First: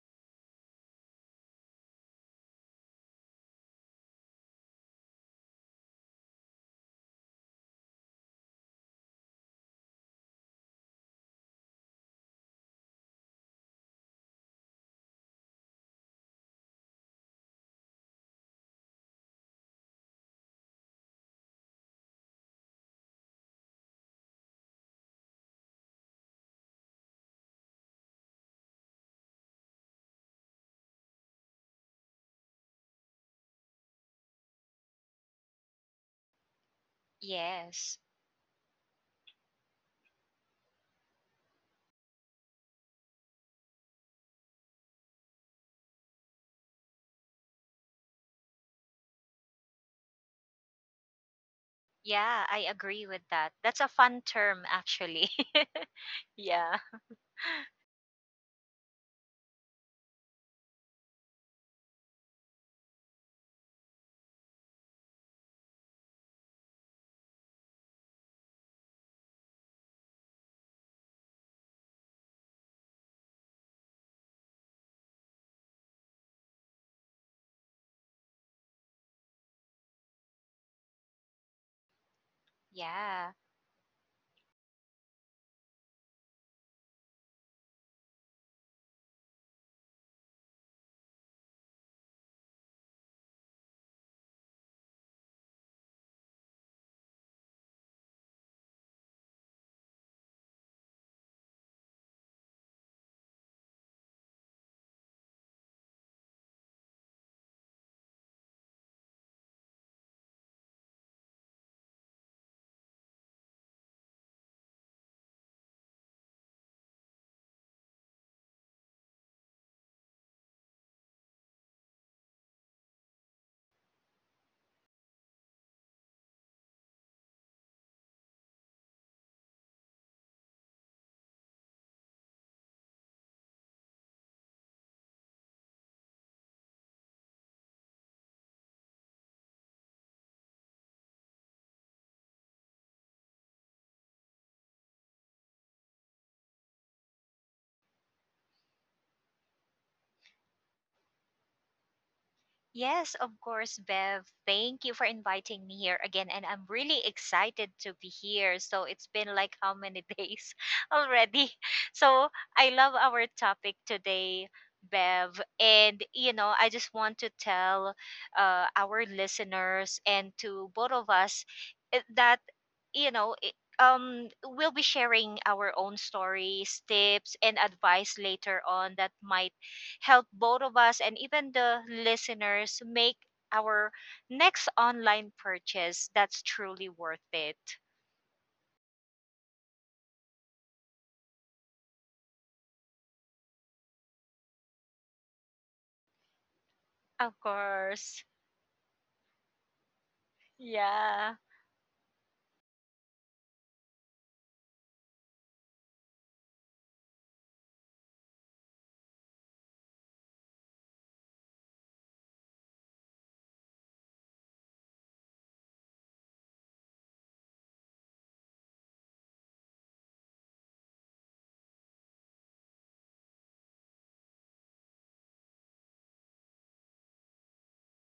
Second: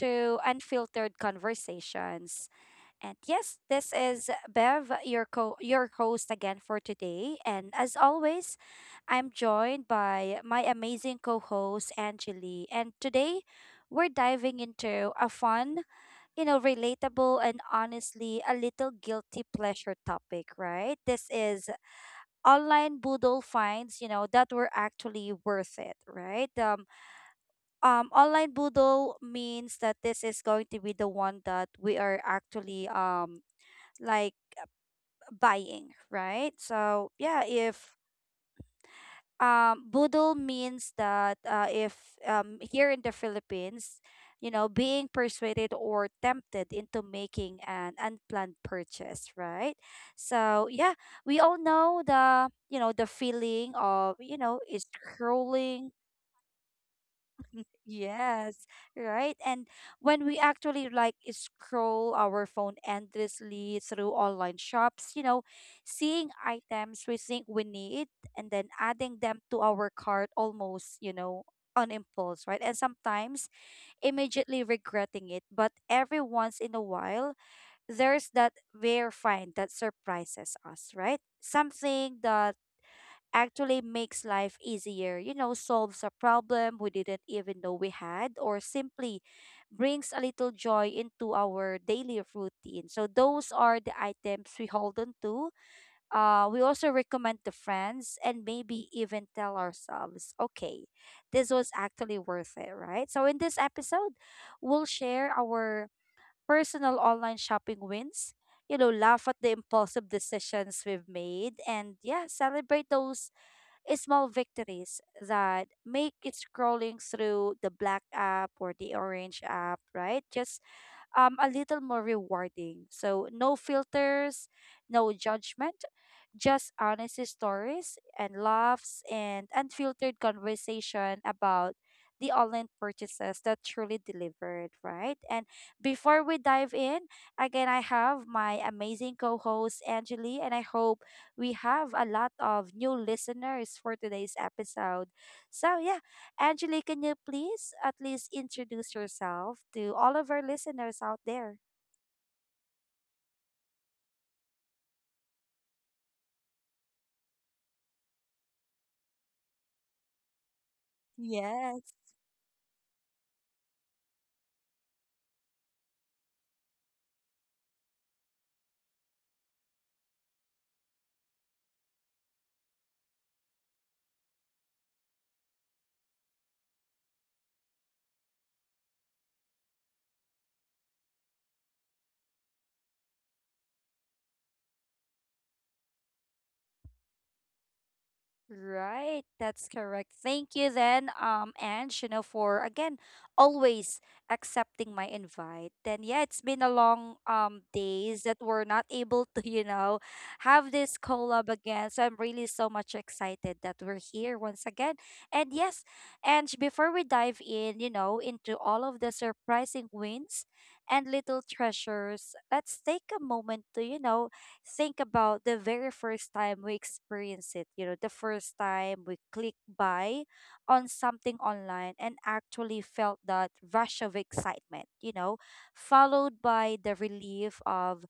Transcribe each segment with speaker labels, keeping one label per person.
Speaker 1: to Unfiltered Conversations. And yes, this is Bev, your host again for today. And as always, I'm joined by my amazing co-host Angeli. And today we're diving into a fun, relatable and honestly a little guilty pleasure topic, right? This is online boodle finds, that were actually worth it, right? Online boodle means that this is going to be the one that we are actually like buying, right? So yeah,
Speaker 2: Yes.
Speaker 1: if boodle means that, if here in the Philippines, you know, being persuaded or tempted into making an unplanned purchase, right? So yeah, we all know
Speaker 2: Yeah,
Speaker 1: the,
Speaker 2: I agree
Speaker 1: the
Speaker 2: with that.
Speaker 1: feeling
Speaker 2: That's a
Speaker 1: of,
Speaker 2: fun
Speaker 1: you
Speaker 2: term,
Speaker 1: know, is
Speaker 2: actually.
Speaker 1: scrolling.
Speaker 2: Yeah.
Speaker 1: Yes, right. And when we actually like scroll our phone endlessly through online shops, you know, seeing items we think we need and then adding them to our cart almost, you know, on impulse, right? And sometimes immediately regretting it. But every once in a while, there's that rare find that surprises us, right? Something that
Speaker 2: Yeah.
Speaker 1: actually makes life easier, you know, solves a problem we didn't even know we had, or simply brings a little joy into our daily routine. So those are the items we hold on to. We also recommend to friends and maybe even tell ourselves, okay, this was actually worth it, right? So in this episode, we'll share our personal online shopping wins, you know, laugh at the impulsive decisions we've made, and yeah, celebrate those small victories that make it scrolling through the black app or the orange app, right? Just a little more rewarding. So, no filters, no judgment, just honest stories and laughs and unfiltered conversation about the online purchases that truly delivered, right? And before we dive in, again, I have my amazing co host, Angeli, and I hope we have a lot of new listeners for today's episode. So, yeah, Angeli, can you please at least introduce yourself to all of our listeners out there?
Speaker 2: Yes, of course, Bev. Thank you for inviting me here again. And I'm really excited to be here. So it's been like how many days already?
Speaker 1: Yes.
Speaker 2: So I love our topic today, Bev. And, you know, I just want to tell our listeners and to both of us that, you know, we'll be sharing our own stories, tips, and advice later on that might help both of us and even the listeners make our next online purchase that's truly worth it.
Speaker 1: Right, that's correct. Thank you then, Ange, you know, for again always accepting my invite. And yeah, it's been a long
Speaker 2: Of course.
Speaker 1: days that we're not able to, you know, have this
Speaker 2: Yeah.
Speaker 1: collab again. So I'm really so much excited that we're here once again. And yes, Ange, before we dive in, you know, into all of the surprising wins and little treasures, let's take a moment to, you know, think about the very first time we experience it, you know, the first time we click buy on something online and actually felt that rush of excitement, you know, followed by the relief of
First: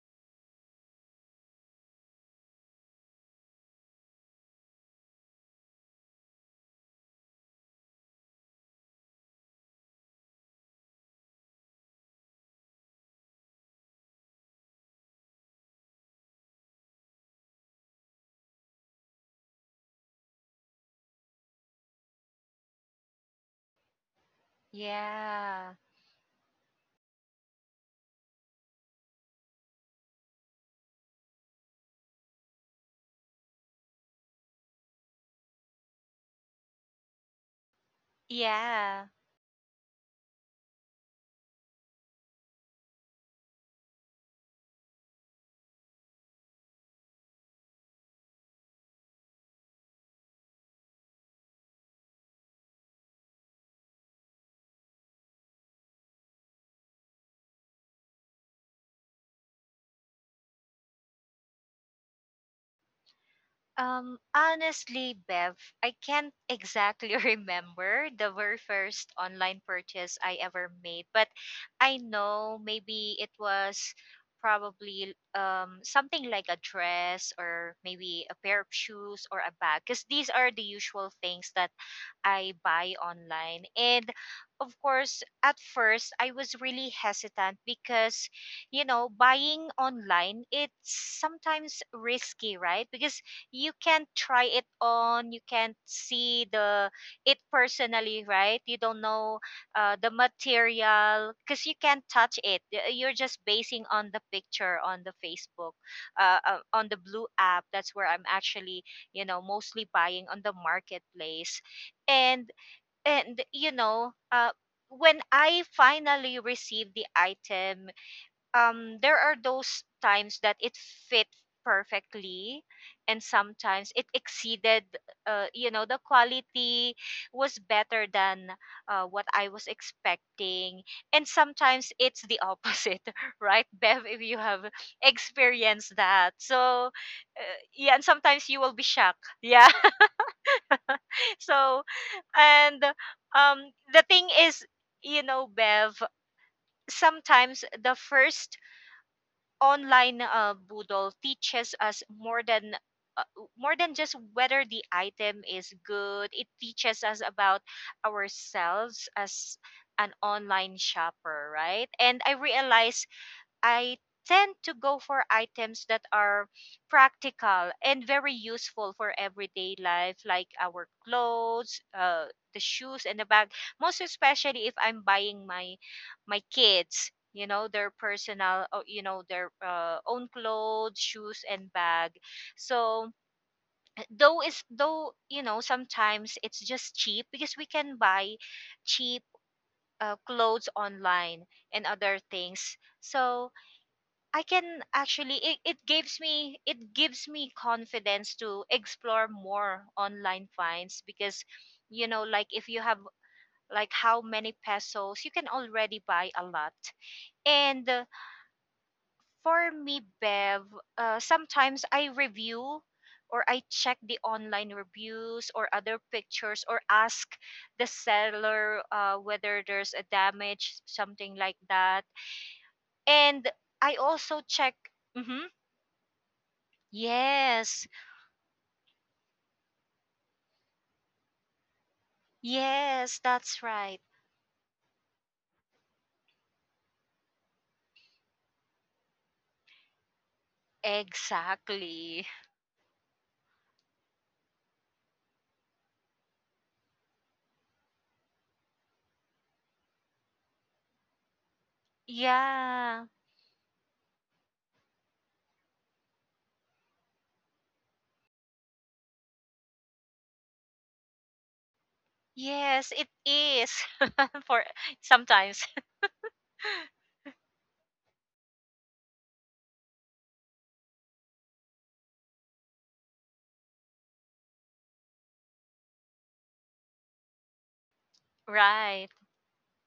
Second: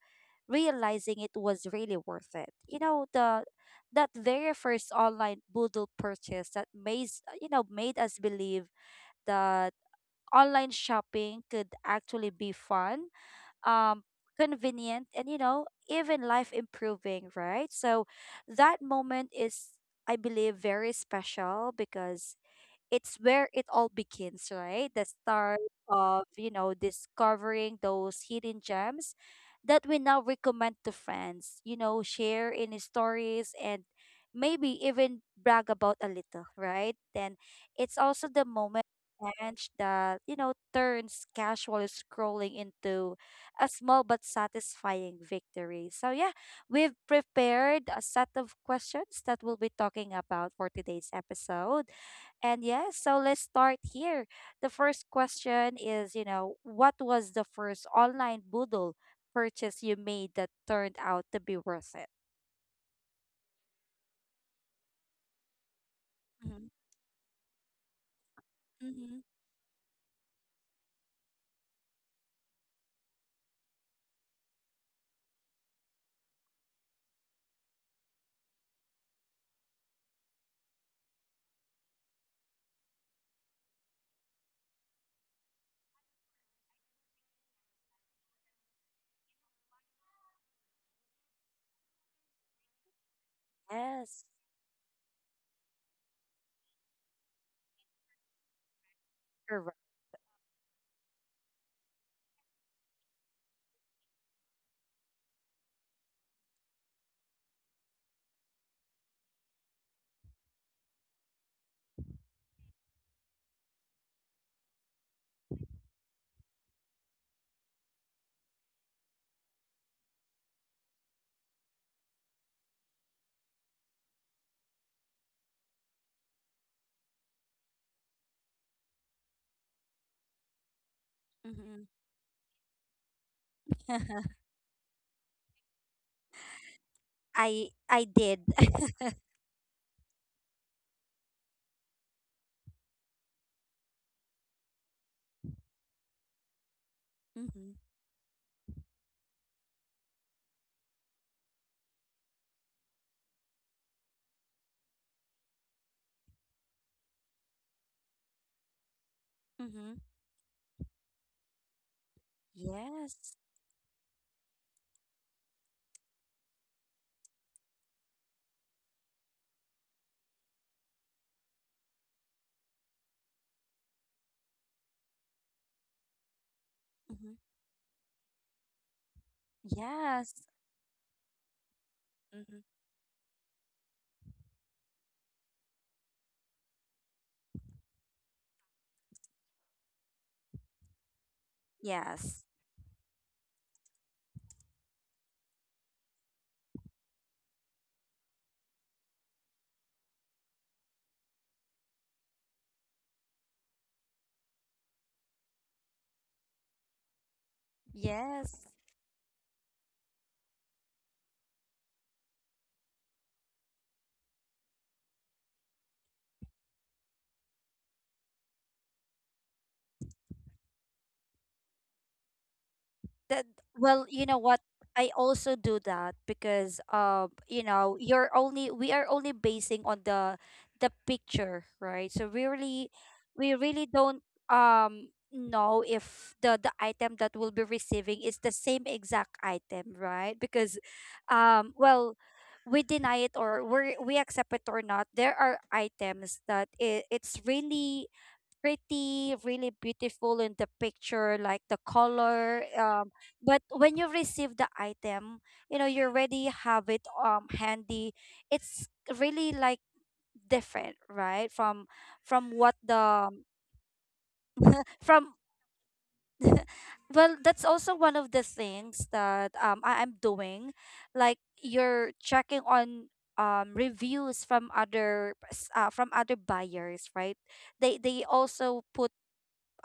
Speaker 1: realizing it was really worth it. You know, the that very first online Boodle purchase that made, made us believe that online shopping could actually be fun, um, convenient, and you know, even life improving, right? So that moment is, I believe, very special because it's where it all begins, right? The start
Speaker 2: Yeah.
Speaker 1: of, you know, discovering those hidden gems that we now recommend to friends, you know, share in stories and maybe even brag about a little, right? Then it's also the moment,
Speaker 2: Yeah.
Speaker 1: Ange, that, you know, turns casual scrolling into a small but satisfying victory. So yeah, we've prepared a set of questions that we'll be talking about for today's episode. And yes, so let's start here. The first question is, you know, what was the first online Moodle purchase you made that turned out to be worth it?
Speaker 2: Honestly, Bev, I can't
Speaker 1: Mm-hmm.
Speaker 2: exactly remember the very first
Speaker 1: Mm-hmm.
Speaker 2: online purchase I ever made, but I know maybe it was probably something like a dress or maybe a pair of shoes or a bag, because these are the usual things that I buy online. And of course, at first I was really hesitant because, you know, buying online it's sometimes risky, right? Because you can't
Speaker 1: Yes,
Speaker 2: try it on, you can't see the it personally, right? You don't know
Speaker 1: correct.
Speaker 2: the material because you can't touch it. You're just basing on the picture on the Facebook, on the Blue app. That's where I'm actually, you know, mostly buying on the marketplace and and, you know, when I finally received the item, there are those times that it fit perfectly, and sometimes it exceeded, you know, the quality was better than what I was expecting. And
Speaker 1: Mm-hmm.
Speaker 2: sometimes it's the opposite, right, Bev? If you have experienced that. So,
Speaker 1: I
Speaker 2: yeah, and
Speaker 1: I did.
Speaker 2: sometimes you will be shocked, yeah. So, and um, the thing is, you know, Bev, sometimes
Speaker 1: Mm-hmm.
Speaker 2: the first online boodle teaches us more than, uh, just whether the item is good. It teaches us about ourselves as
Speaker 1: Mm-hmm.
Speaker 2: an online shopper, right? And I realize
Speaker 1: Yes.
Speaker 2: I tend to go for items that are practical and very useful for everyday life, like our clothes, the shoes, and the bag. Most especially if I'm buying my kids,
Speaker 1: Mm-hmm.
Speaker 2: you know, their personal, you know, their own
Speaker 1: Yes.
Speaker 2: clothes, shoes, and bag. So, though is though, you know, sometimes it's just cheap because we can buy cheap clothes online and other
Speaker 1: Yes.
Speaker 2: things. So I can actually, it gives me it gives me confidence to explore more online finds because, you know, like if you have like how many pesos, you can already buy a lot. And,
Speaker 1: Yes.
Speaker 2: for me, Bev, sometimes I review or I check the online reviews or other pictures, or ask the seller whether there's a damage, something like that.
Speaker 1: That
Speaker 2: And I
Speaker 1: Well, you know
Speaker 2: also
Speaker 1: what?
Speaker 2: check.
Speaker 1: I
Speaker 2: Hmm.
Speaker 1: also do that because, you
Speaker 2: Yes.
Speaker 1: know, you're only we are only basing on the picture, right? So we really,
Speaker 2: Yes, that's right.
Speaker 1: don't know if the item that we'll be receiving is the same exact item, right? Because well,
Speaker 2: Exactly.
Speaker 1: we deny it or we accept it or not, there are items that it's really pretty, really beautiful in the picture, like the color.
Speaker 2: Yeah.
Speaker 1: But when you receive the item, you know, you already have it handy. It's really like different, right? From what
Speaker 2: Yes, it
Speaker 1: the
Speaker 2: is. For
Speaker 1: from
Speaker 2: sometimes.
Speaker 1: well, that's also one of the things that I am doing. Like you're checking on reviews from from other buyers, right? They also
Speaker 2: Right.
Speaker 1: put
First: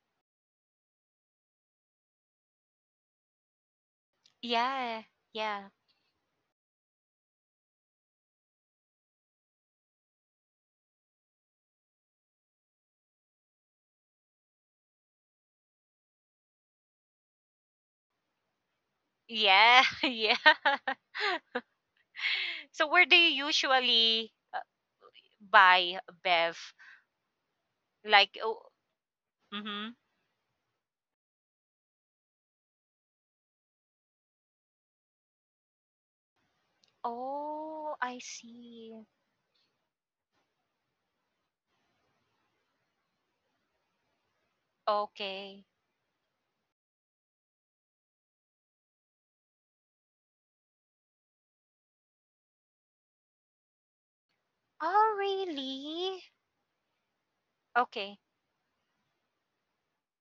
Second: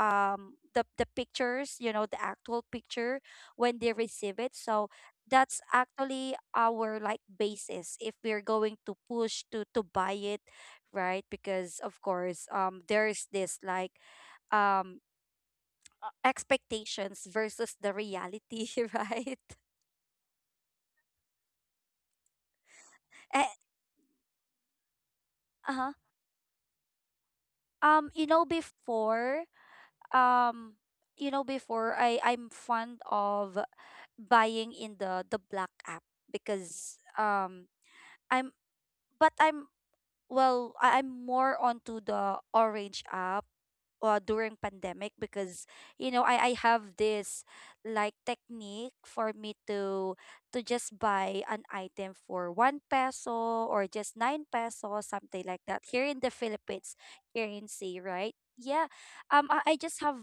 Speaker 1: the pictures, you know, the actual picture when they receive it, so
Speaker 2: Yeah.
Speaker 1: that's
Speaker 2: Yeah.
Speaker 1: actually our like basis if we're going to push to buy it, right? Because of course, there's this like um expectations versus the reality. Right.
Speaker 2: Yeah. Yeah. So where do you
Speaker 1: Eh,
Speaker 2: usually
Speaker 1: uh-huh.
Speaker 2: buy, Bev?
Speaker 1: um you
Speaker 2: Like,
Speaker 1: know
Speaker 2: oh,
Speaker 1: before
Speaker 2: mhm.
Speaker 1: um you know, before I'm fond of buying in the black app because
Speaker 2: Oh, I
Speaker 1: i'm
Speaker 2: see.
Speaker 1: I'm, well, I- I'm more onto the Orange app, during pandemic,
Speaker 2: Okay.
Speaker 1: because you know, I have this like technique for me to just buy an item for one peso or just nine peso,
Speaker 2: Oh,
Speaker 1: something like that, here in
Speaker 2: really?
Speaker 1: the Philippines currency,
Speaker 2: Okay.
Speaker 1: right? Yeah. I, just have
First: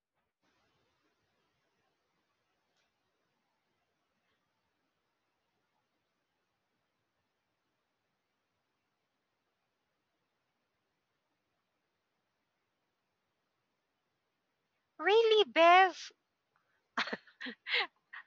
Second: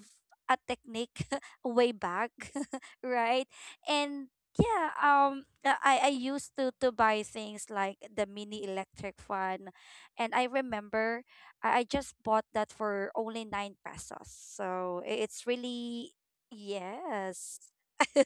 Speaker 1: a technique way back. Right. And yeah, I used to buy things like the mini electric fan, and I remember I just bought that for only nine pesos. So
Speaker 2: Really,
Speaker 1: it's
Speaker 2: Bev?
Speaker 1: really, yes.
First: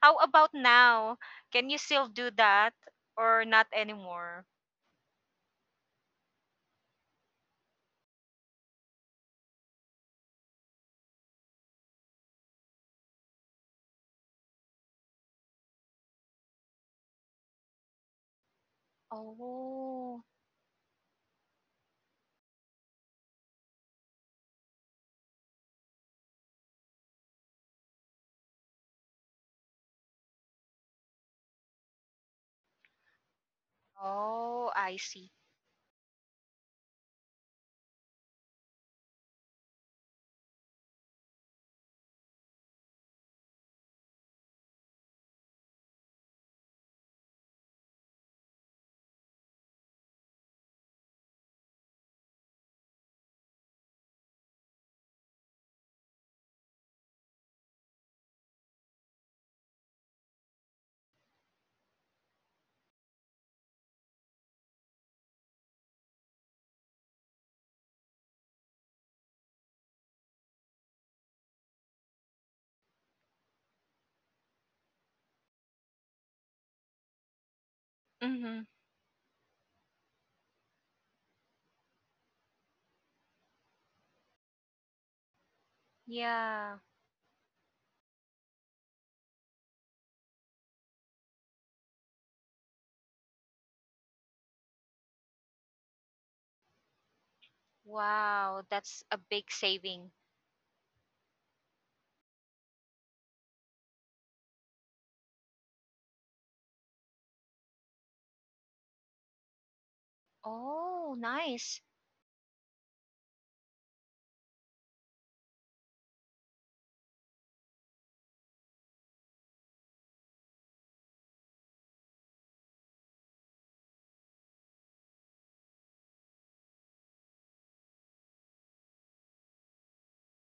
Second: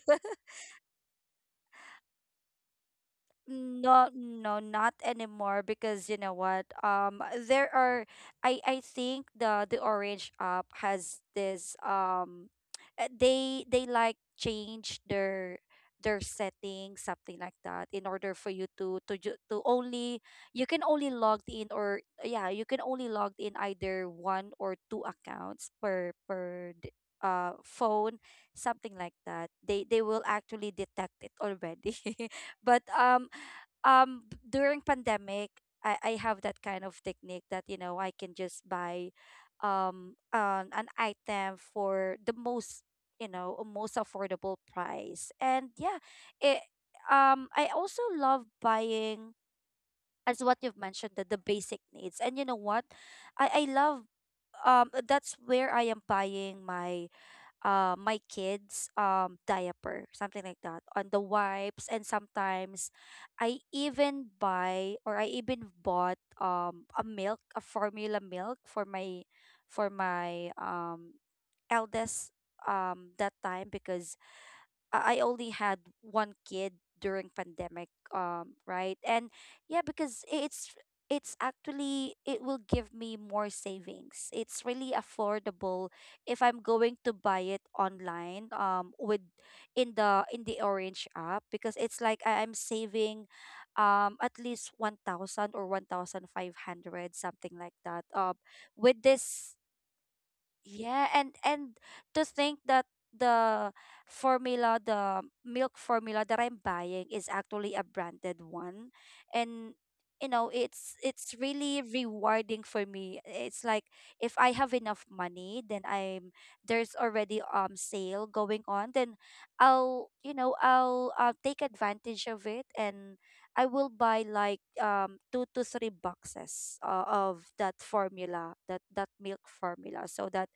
Speaker 2: How about now? Can you still do that, or not
Speaker 1: No,
Speaker 2: anymore?
Speaker 1: no, not anymore because you know what? There are, I think the Orange app has this they, like change their settings, something like that, in order for you to to
Speaker 2: Oh.
Speaker 1: only, you can only log in, or yeah, you can only log in either one or two accounts per uh, phone, something like that. They, will actually detect it already. But
Speaker 2: Oh,
Speaker 1: during
Speaker 2: I see.
Speaker 1: pandemic, I have that kind of technique that you know, I can just buy an item for the most, you know, most affordable price, and yeah, it I also love buying, as what you've mentioned, the basic needs. And you know what, I love that's where I am buying my my kids' diaper, something like that, on the wipes. And sometimes I even buy, or I even bought, a milk, a formula milk for my, for my eldest that time, because I only had one kid during pandemic,
Speaker 2: Mm-hmm.
Speaker 1: right? And yeah, because it's actually it will give me more savings. It's really affordable if I'm
Speaker 2: Yeah.
Speaker 1: going to buy it online, with in the Orange app, because it's like I'm saving, at least 1,000 or 1,500, something like that.
Speaker 2: Wow,
Speaker 1: With
Speaker 2: that's a big
Speaker 1: this.
Speaker 2: saving.
Speaker 1: Yeah, and to think that the formula, the milk formula that I'm buying is actually a branded one, and you know, it's
Speaker 2: Oh,
Speaker 1: it's
Speaker 2: nice.
Speaker 1: really rewarding for me. It's like if I have enough money, then I'm there's already sale going on, then I'll, you know, I'll, take advantage of it. And I will buy like two to three boxes of that formula, that, that milk formula, so that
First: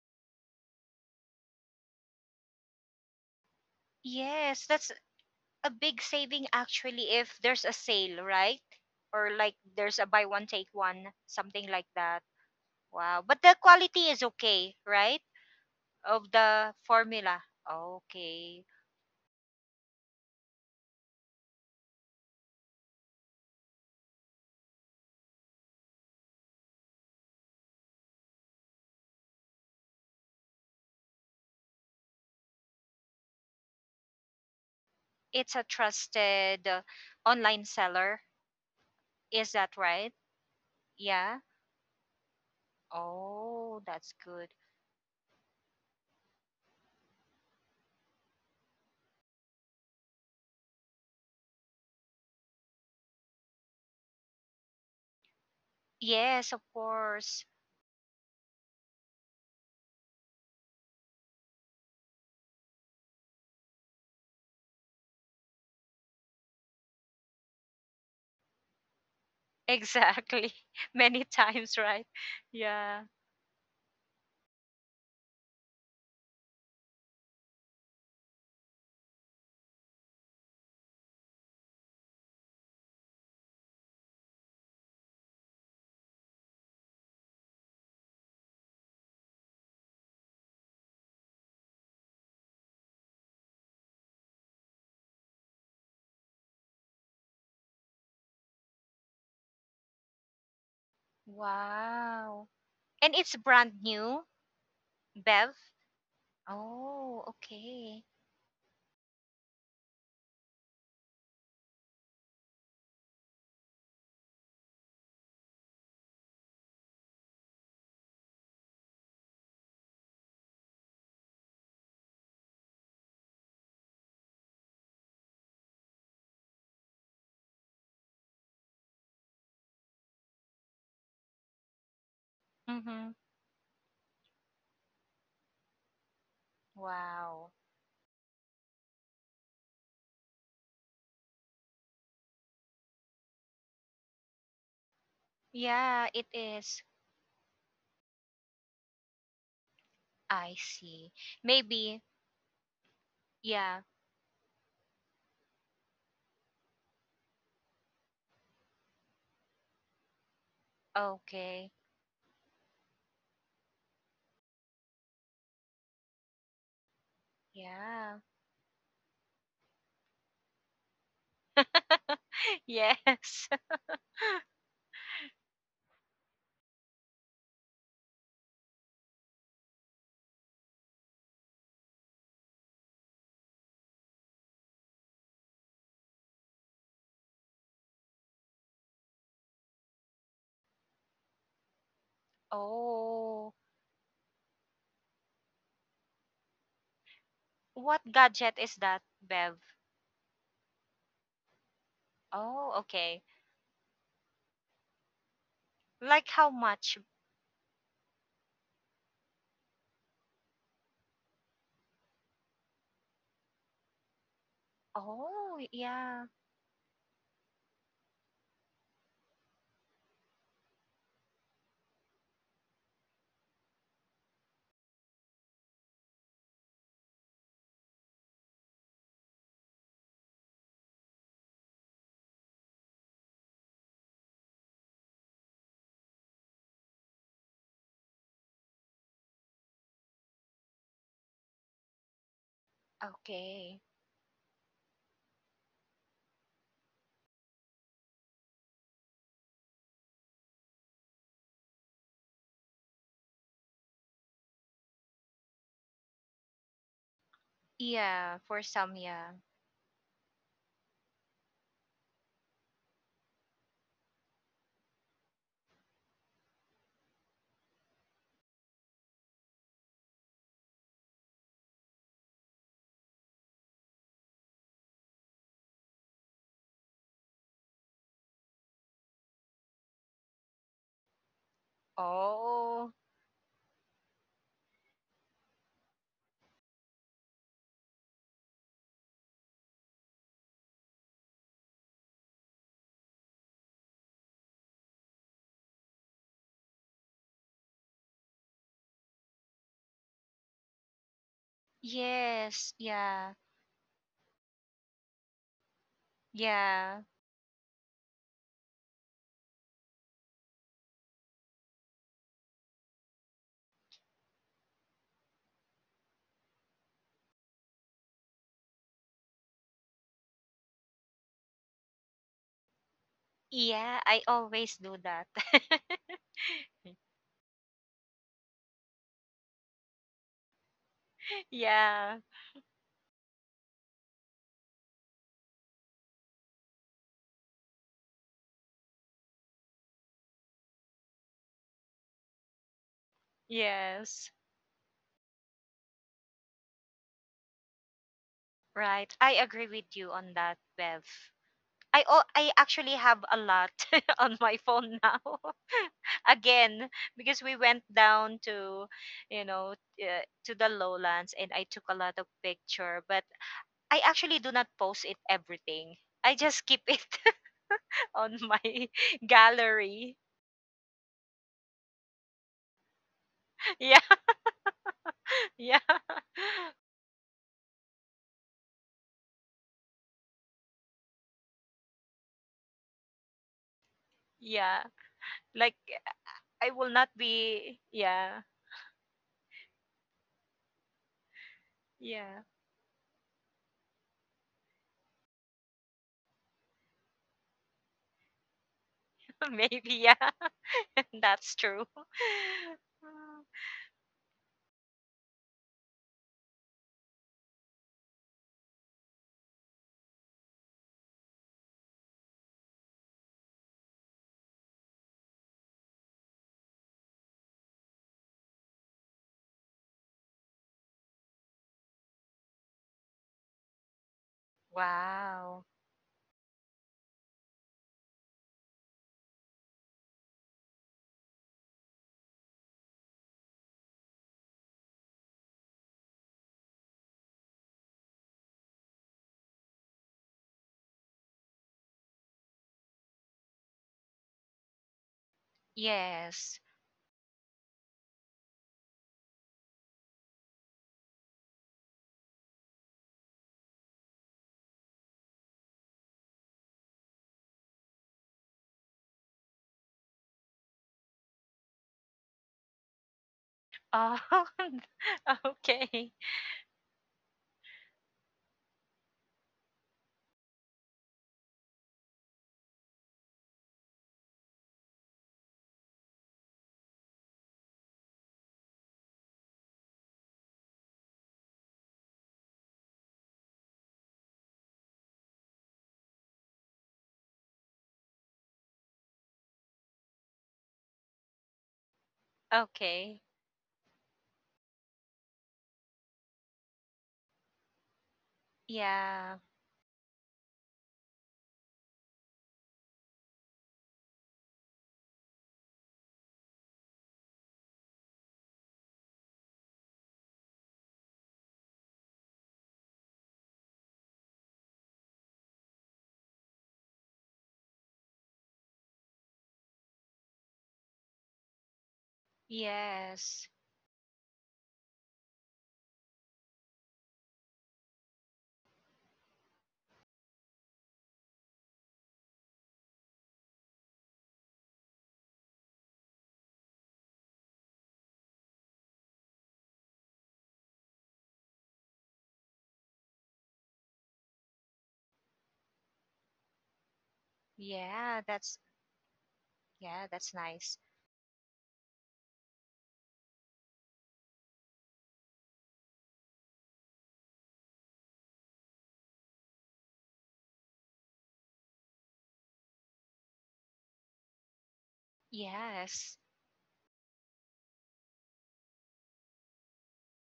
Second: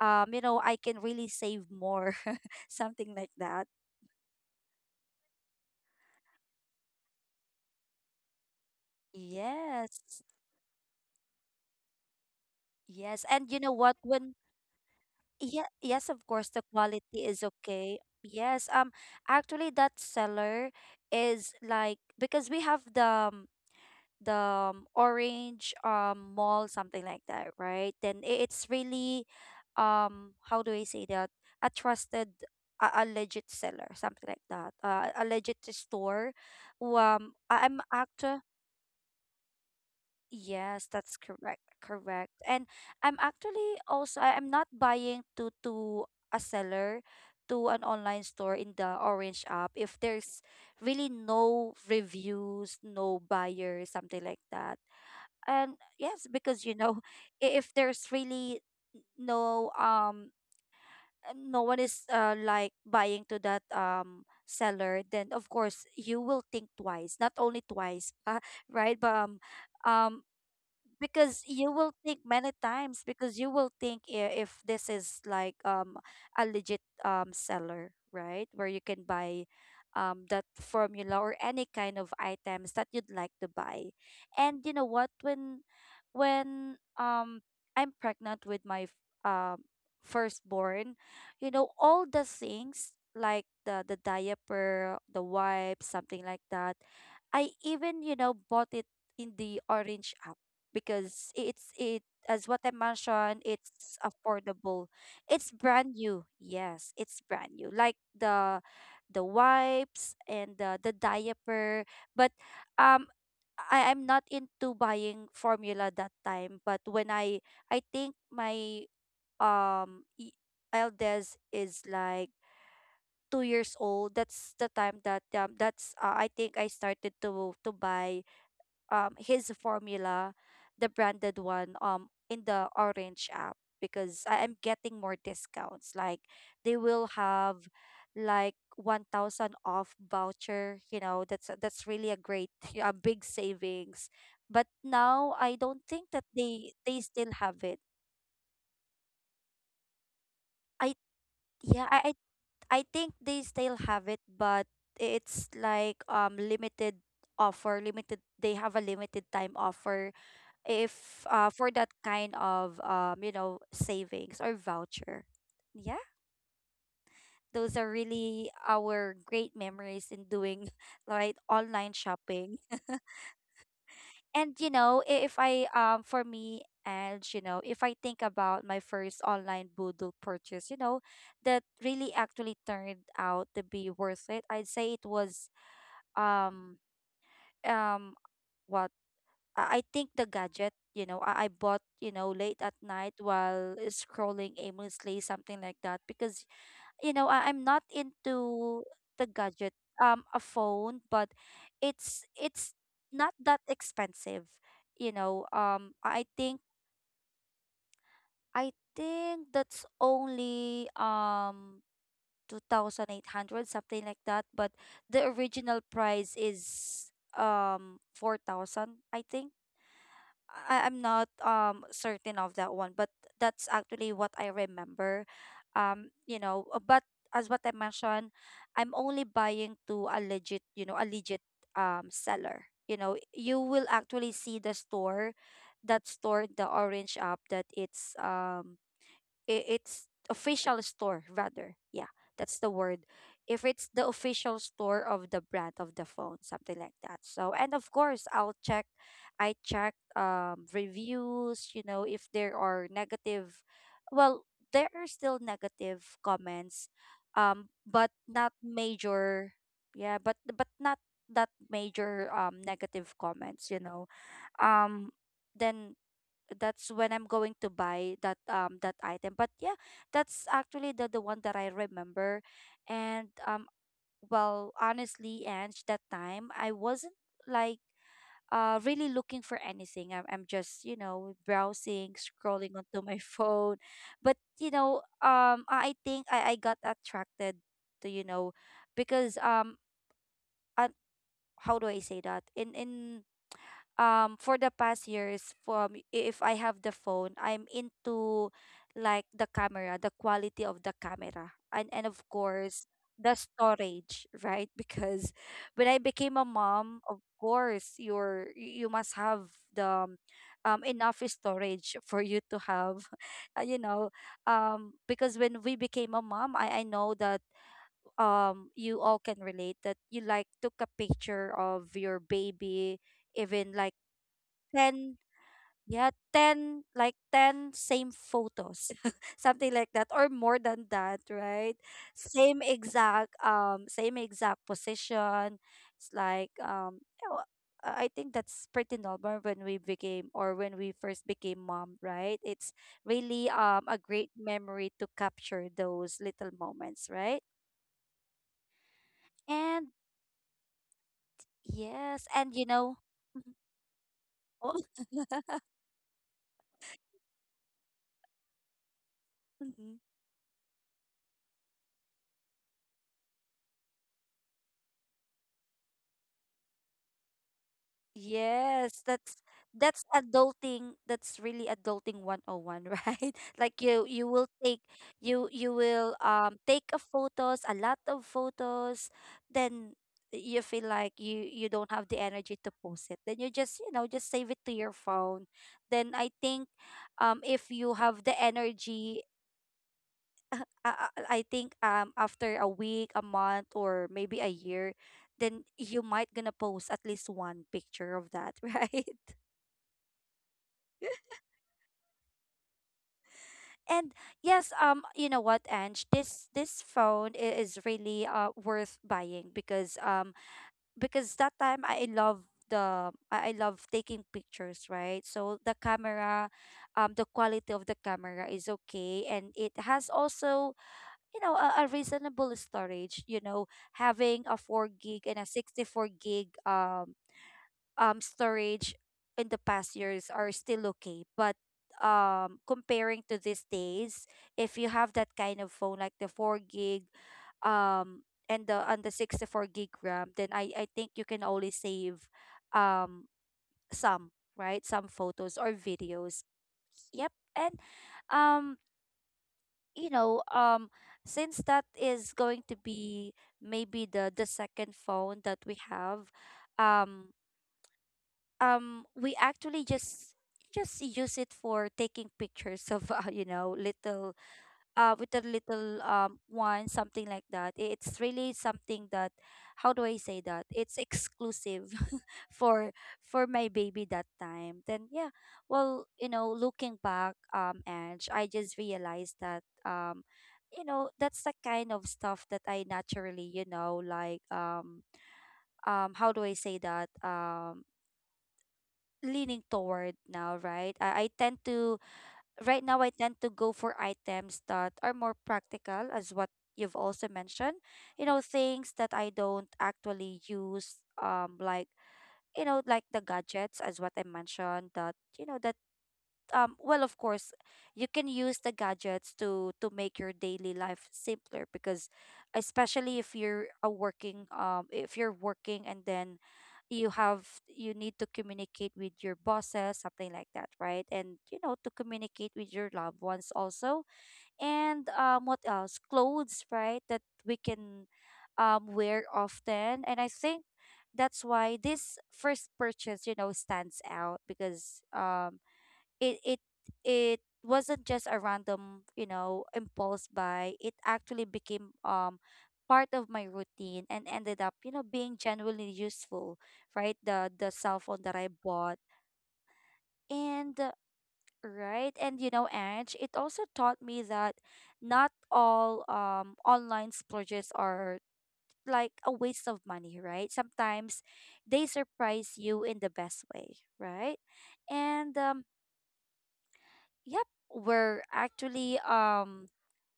Speaker 1: you know, I can really save more, something like that.
Speaker 2: Yes, that's a big saving actually if there's a sale, right? Or like there's a
Speaker 1: Yes.
Speaker 2: buy one take one, something like that. Wow.
Speaker 1: Yes.
Speaker 2: But
Speaker 1: And
Speaker 2: the
Speaker 1: you know what,
Speaker 2: quality is
Speaker 1: when
Speaker 2: okay, right?
Speaker 1: yeah, yes, of
Speaker 2: Of
Speaker 1: course, the
Speaker 2: the
Speaker 1: quality
Speaker 2: formula.
Speaker 1: is okay.
Speaker 2: Okay.
Speaker 1: Yes. Actually that seller is like because we have the orange mall, something like that, right? Then it's really how do I say that? A trusted, a legit seller, something like that. A
Speaker 2: It's
Speaker 1: legit
Speaker 2: a
Speaker 1: store.
Speaker 2: trusted online
Speaker 1: I'm
Speaker 2: seller.
Speaker 1: actually,
Speaker 2: Is that right?
Speaker 1: yes, that's
Speaker 2: Yeah.
Speaker 1: correct. Correct. And I'm actually
Speaker 2: Oh, that's
Speaker 1: also,
Speaker 2: good.
Speaker 1: I'm not buying to a seller, to an online store in the Orange app if there's really no reviews, no buyer, something like that. And yes,
Speaker 2: Yes, of
Speaker 1: because you know,
Speaker 2: course.
Speaker 1: if there's really no no one is like buying to that seller, then of course you will think twice, not only twice, right? But um
Speaker 2: Exactly. Many
Speaker 1: because you
Speaker 2: times,
Speaker 1: will
Speaker 2: right?
Speaker 1: think many times
Speaker 2: Yeah.
Speaker 1: because you will think, if this is like a legit seller, right, where you can buy that formula or any kind of items that you'd like to buy. And you know what, when when um I'm pregnant with my um firstborn, you know, all the things like the diaper, the wipes, something like that, I even, you know, bought it in the orange app because it's it,
Speaker 2: Wow.
Speaker 1: as what I
Speaker 2: And it's
Speaker 1: mentioned,
Speaker 2: brand
Speaker 1: it's
Speaker 2: new,
Speaker 1: affordable.
Speaker 2: Bev?
Speaker 1: It's brand new. Yes, it's
Speaker 2: Oh,
Speaker 1: brand new. Like
Speaker 2: okay.
Speaker 1: the wipes and the diaper. But um I'm not into buying formula that time. But when I think my um e- eldest is like 2 years old, that's the time that that's I think I started to buy his formula, the branded one, in the
Speaker 2: Mm-hmm.
Speaker 1: Orange app because I am getting more discounts. Like they will
Speaker 2: Wow.
Speaker 1: have like 1000 off voucher, you know, that's really a great a big savings. But now I don't
Speaker 2: Yeah,
Speaker 1: think
Speaker 2: it
Speaker 1: that they
Speaker 2: is.
Speaker 1: they still have it.
Speaker 2: I
Speaker 1: I
Speaker 2: see.
Speaker 1: yeah,
Speaker 2: Maybe.
Speaker 1: I I I think they still
Speaker 2: Yeah.
Speaker 1: have it, but it's like limited offer, limited they have a limited time offer if
Speaker 2: Okay.
Speaker 1: for that kind of savings or voucher, yeah. Those are
Speaker 2: Yeah.
Speaker 1: really our great memories in doing right online shopping.
Speaker 2: Yes.
Speaker 1: And you know I- if I for me, and you know if I think about my first online boodle purchase, you know, that really actually turned out to be worth it. I'd say it was, um um what I think the gadget, you know, I bought, you know, late at night
Speaker 2: Oh,
Speaker 1: while scrolling aimlessly, something like that. Because, you know, I'm not
Speaker 2: what gadget is
Speaker 1: into
Speaker 2: that,
Speaker 1: the
Speaker 2: Bev?
Speaker 1: gadget, a phone, but it's
Speaker 2: Oh,
Speaker 1: it's
Speaker 2: okay.
Speaker 1: not that expensive, you know.
Speaker 2: Like
Speaker 1: I
Speaker 2: how
Speaker 1: think
Speaker 2: much?
Speaker 1: that's only two thousand eight hundred, something like that. But the
Speaker 2: Oh,
Speaker 1: original
Speaker 2: yeah.
Speaker 1: price is 4,000, I think. I'm not certain of that one, but that's actually what I remember. But as what I mentioned, I'm only buying to a legit, you know, a legit seller. You know, you will actually see the store, that store, the Orange app, that it's it's official store rather, yeah, that's the word. If
Speaker 2: Okay.
Speaker 1: it's the official store of the brand of the phone, something like that. So, and of course I'll check. I check reviews, you know, if there are negative, well, there are still negative comments, but
Speaker 2: Yeah,
Speaker 1: not
Speaker 2: for some, yeah.
Speaker 1: major. Yeah, but not that major negative comments, you know. Um then That's when I'm going to buy that that item. But yeah, that's actually the one that I remember. And well, honestly, Ange, that time I wasn't like really looking for anything. I'm just, you know, browsing, scrolling
Speaker 2: Oh,
Speaker 1: onto my phone. But you know, I think I got attracted to, you know, because I, how do I say that? In For the past years, from if I have the phone, I'm into like the camera, the quality of the camera, and of
Speaker 2: yes,
Speaker 1: course
Speaker 2: yeah,
Speaker 1: the storage, right? Because when I became a
Speaker 2: yeah,
Speaker 1: mom, of course you're, you must have the enough storage for you to have you know. Because when we became a mom, I know that you all can relate that you like took a picture of your baby, even like
Speaker 2: yeah. I always do
Speaker 1: 10,
Speaker 2: that.
Speaker 1: yeah, 10, like 10 same photos, something like that, or more than that, right?
Speaker 2: Yeah,
Speaker 1: Same exact position. It's like you know, I think that's pretty normal when we became, or when we first became mom, right? It's really a
Speaker 2: yes,
Speaker 1: great memory to capture those little moments, right?
Speaker 2: right. I agree with
Speaker 1: And
Speaker 2: you on that, Bev. I Oh,
Speaker 1: yes,
Speaker 2: I
Speaker 1: and you
Speaker 2: actually
Speaker 1: know.
Speaker 2: have a lot on my
Speaker 1: Oh.
Speaker 2: phone now. Again, because we went down to, you know, to the lowlands, and I took a lot of picture. But I actually do not post it everything. I just keep it on my
Speaker 1: Yes, that's
Speaker 2: gallery.
Speaker 1: adulting. That's really adulting 101, right? Like
Speaker 2: Yeah,
Speaker 1: you will take, you
Speaker 2: yeah,
Speaker 1: will take a photos, a lot of photos, then you feel like you don't have the energy to post it. Then you just, you know, just save it to
Speaker 2: yeah.
Speaker 1: your phone.
Speaker 2: Like
Speaker 1: Then I
Speaker 2: I
Speaker 1: think
Speaker 2: will not
Speaker 1: if
Speaker 2: be.
Speaker 1: you have the
Speaker 2: Yeah,
Speaker 1: energy, uh, I, I think
Speaker 2: yeah.
Speaker 1: after a week, a month, or maybe a year, then you might gonna post at least one picture of that, right?
Speaker 2: Maybe yeah. That's true.
Speaker 1: And yes, you know what, Ange, this phone is really worth buying because that time I love the I love taking pictures, right? So the camera, the quality of the camera is okay, and it has also, you know, a reasonable storage, you know, having a 4 gig and a
Speaker 2: Wow.
Speaker 1: 64 gig storage in the past years are still okay, but comparing to these days, if you have that kind of phone like the 4 gig um and the 64 gig ram, then I think you can only save um some, right, some photos or videos.
Speaker 2: Yes.
Speaker 1: Yep. And um you know, um, since that is going to be maybe the second phone that we have, um, we actually just use it for taking pictures of you know,
Speaker 2: Oh,
Speaker 1: little with a little
Speaker 2: okay.
Speaker 1: one, something like that. It's really something that, how do I say that? It's exclusive for for my baby that time. Then yeah, well, you know, looking back, Ange, I just realized that you know, that's the kind of stuff that I naturally, you know, like how do I say that? Leaning toward now, right? I tend to, right now I
Speaker 2: Okay.
Speaker 1: tend to go for items that are more practical, as what you've also mentioned. You know, things that I
Speaker 2: Yeah.
Speaker 1: don't actually use, like, you know, like the gadgets, as what I mentioned, that, you know, that well, of course, you can use the gadgets to make your daily life simpler, because especially if you're a working, if you're working and then you need to communicate with your bosses, something like that, right? And you know, to communicate with your loved
Speaker 2: Yes.
Speaker 1: ones also. And what else, clothes, right, that we can wear often. And I think that's why this first purchase, you know, stands out, because it it it wasn't just a random, you know, impulse buy. It actually became part of my routine and ended up, you know, being genuinely useful, right, the cell
Speaker 2: Yeah,
Speaker 1: phone that I bought.
Speaker 2: that's nice.
Speaker 1: And right, and you know, edge, it also taught me that not all online splurges are like a waste of money, right? Sometimes they surprise you in the best way, right? And
Speaker 2: Yes.
Speaker 1: yep, we're actually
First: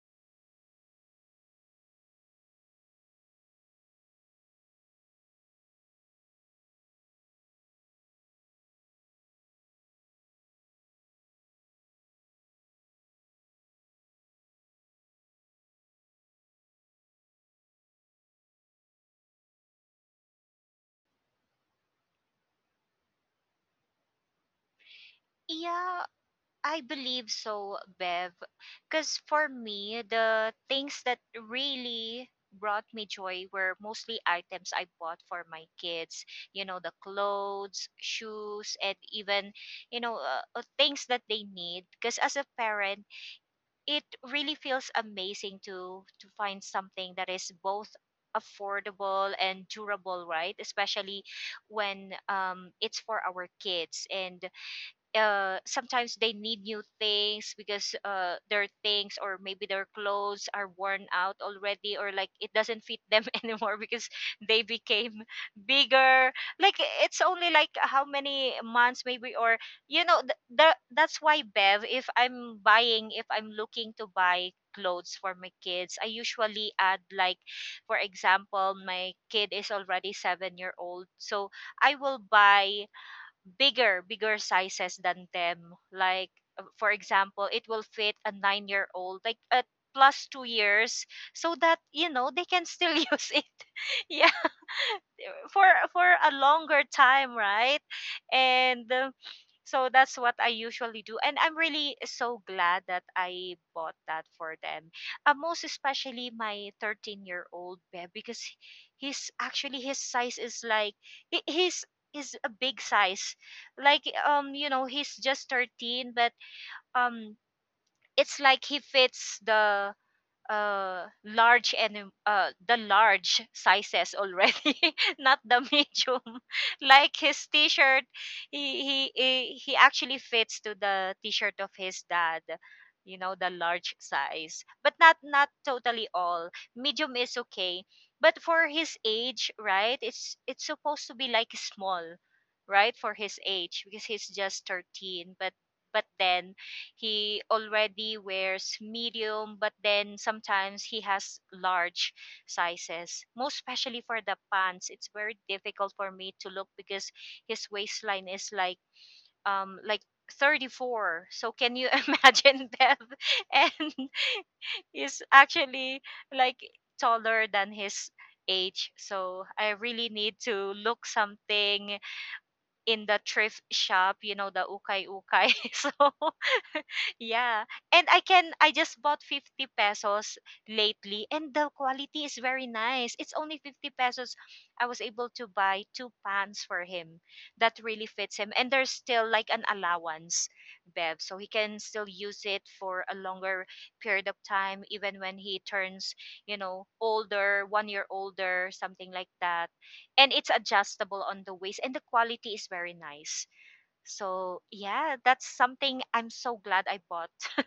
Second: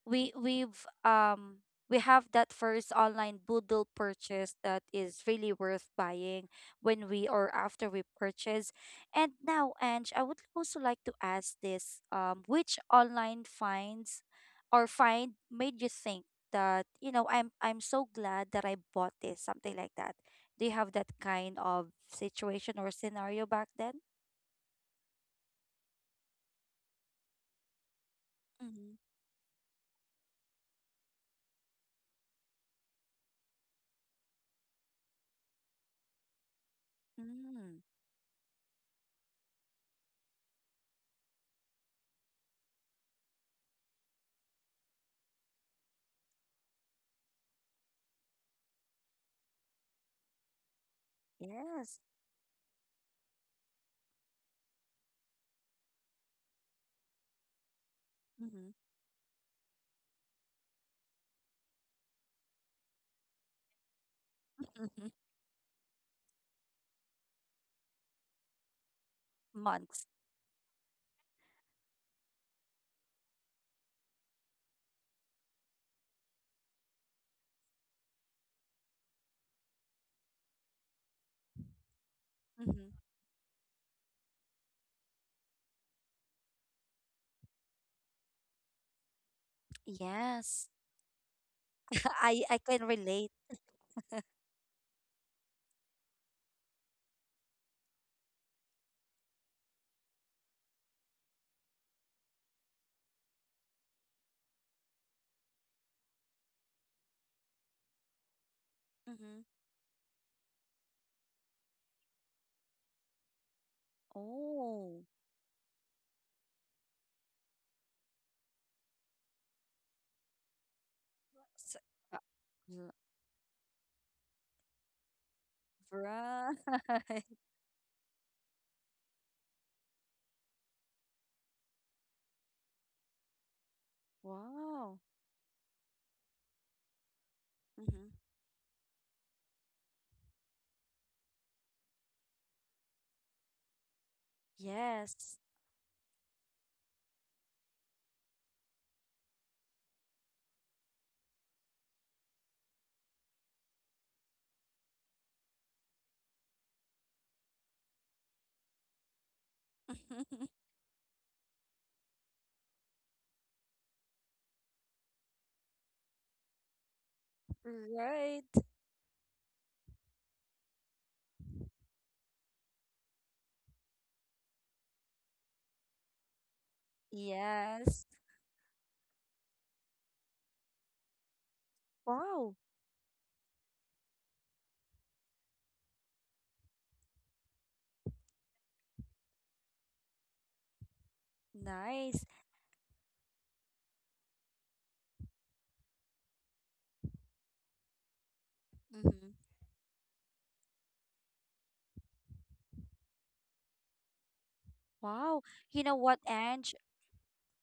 Speaker 1: we we've um we have that first online Boodle purchase that is really worth buying when we, or after we purchase. And now, Ange, I would also like to ask this: which online finds or find made you think that, you know, I'm so glad that I bought this, something like that. Do you have that kind of situation or scenario back then?
Speaker 2: Yeah, I believe so, Bev.
Speaker 1: Mm-hmm.
Speaker 2: Because for me, the things that really brought me joy were mostly items I bought for my kids. You know, the
Speaker 1: Mm,
Speaker 2: clothes, shoes, and even, you know, things that they need. Because as a parent, it really feels amazing to find something that is both affordable and durable, right? Especially
Speaker 1: yes.
Speaker 2: when, it's for our kids. And sometimes they need new things because their
Speaker 1: Mm-hmm.
Speaker 2: things or maybe their clothes are worn out already, or like it doesn't fit them anymore because they
Speaker 1: Hmm.
Speaker 2: became bigger, like it's only like how many months maybe, or you
Speaker 1: Months.
Speaker 2: know, that's why, Bev, if I'm looking to buy clothes for my kids, I usually add, like, for example, my kid is already 7-year old, so I will buy
Speaker 1: Hmm.
Speaker 2: bigger sizes than them, like, for example, it will fit a 9-year old, like a plus 2
Speaker 1: Yes.
Speaker 2: years, so that, you know, they
Speaker 1: I
Speaker 2: can
Speaker 1: can
Speaker 2: still
Speaker 1: relate.
Speaker 2: use it. Yeah, for for a longer time, right? And, so that's what I usually do. And I'm really so glad that I bought that for them. Most especially my 13-year-old babe, because he's
Speaker 1: Mm-hmm.
Speaker 2: actually, his size is like, he's is a big size. Like, you know,
Speaker 1: Oh.
Speaker 2: he's just 13, but um it's like he fits the large,
Speaker 1: So,
Speaker 2: and
Speaker 1: uh,
Speaker 2: the
Speaker 1: r-
Speaker 2: large sizes already, not the medium. Like
Speaker 1: right.
Speaker 2: his t-shirt, he actually fits to the t-shirt of his dad, you know, the large size, but
Speaker 1: Wow.
Speaker 2: not totally all. Medium is okay,
Speaker 1: Mm-hmm.
Speaker 2: but for his age, right, it's supposed to be like small, right, for his age, because he's just 13,
Speaker 1: Yes.
Speaker 2: but then he already wears medium, but then sometimes he has large sizes. Most especially for the pants, it's very difficult for me to look because his waistline is like 34. So can you imagine, Beth? And he's actually like taller than his
Speaker 1: Right.
Speaker 2: age, so I really need to look something in the thrift shop, you know, the ukay ukay. So, yeah. And
Speaker 1: Yes.
Speaker 2: I just bought 50 pesos lately, and the quality is
Speaker 1: Wow.
Speaker 2: very nice. It's only 50 pesos. I was able to buy two pants for him that really fits him, and there's still like an allowance, Bev. So he can still
Speaker 1: Nice.
Speaker 2: use it for a longer period of time even when he turns, you know, older, 1 year older, something like
Speaker 1: Mm-hmm.
Speaker 2: that. And it's adjustable on the waist, and the quality is very nice. So, yeah, that's
Speaker 1: Wow. You know
Speaker 2: something
Speaker 1: what,
Speaker 2: I'm so
Speaker 1: Ange?
Speaker 2: glad I bought.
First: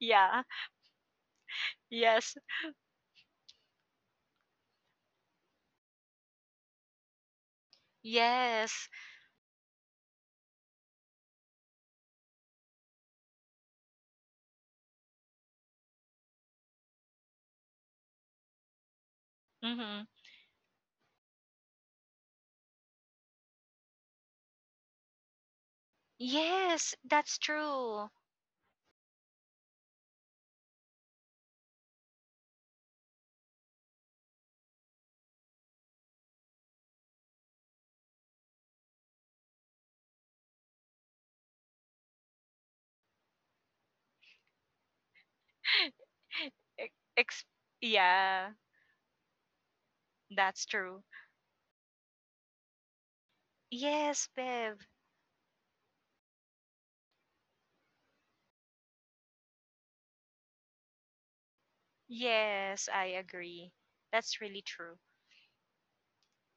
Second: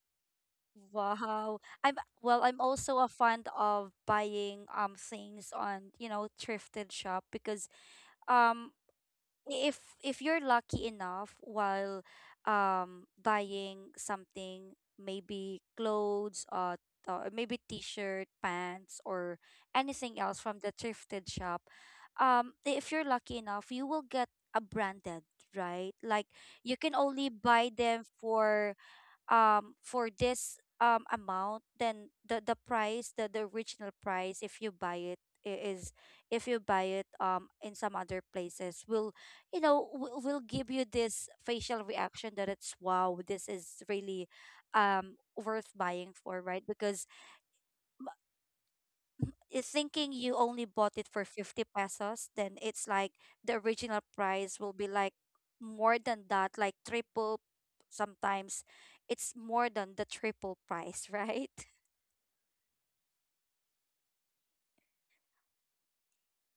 Speaker 2: Yeah.
Speaker 1: Wow. I'm
Speaker 2: Yes.
Speaker 1: Well, I'm also a fan of buying things on, you know, thrifted shop, because um
Speaker 2: Yes.
Speaker 1: if you're lucky enough while buying something, maybe clothes, maybe t-shirt, pants, or
Speaker 2: Mm-hmm.
Speaker 1: anything else from the thrifted shop. If you're lucky enough, you will get a branded, right? Like you
Speaker 2: Yes,
Speaker 1: can only
Speaker 2: that's
Speaker 1: buy them
Speaker 2: true.
Speaker 1: for this amount. Then the price, the original price, if you buy it is, if you buy it in some other places, will, you know, will give you this facial reaction that it's wow, this is really worth buying for, right?
Speaker 2: E-
Speaker 1: Because
Speaker 2: ex- yeah,
Speaker 1: thinking you only
Speaker 2: that's
Speaker 1: bought
Speaker 2: true.
Speaker 1: it for 50 pesos, then it's like the original
Speaker 2: Yes,
Speaker 1: price will
Speaker 2: Bev.
Speaker 1: be like more than that, like triple. Sometimes it's more than the triple price, right?
Speaker 2: Yes, I agree, that's really true.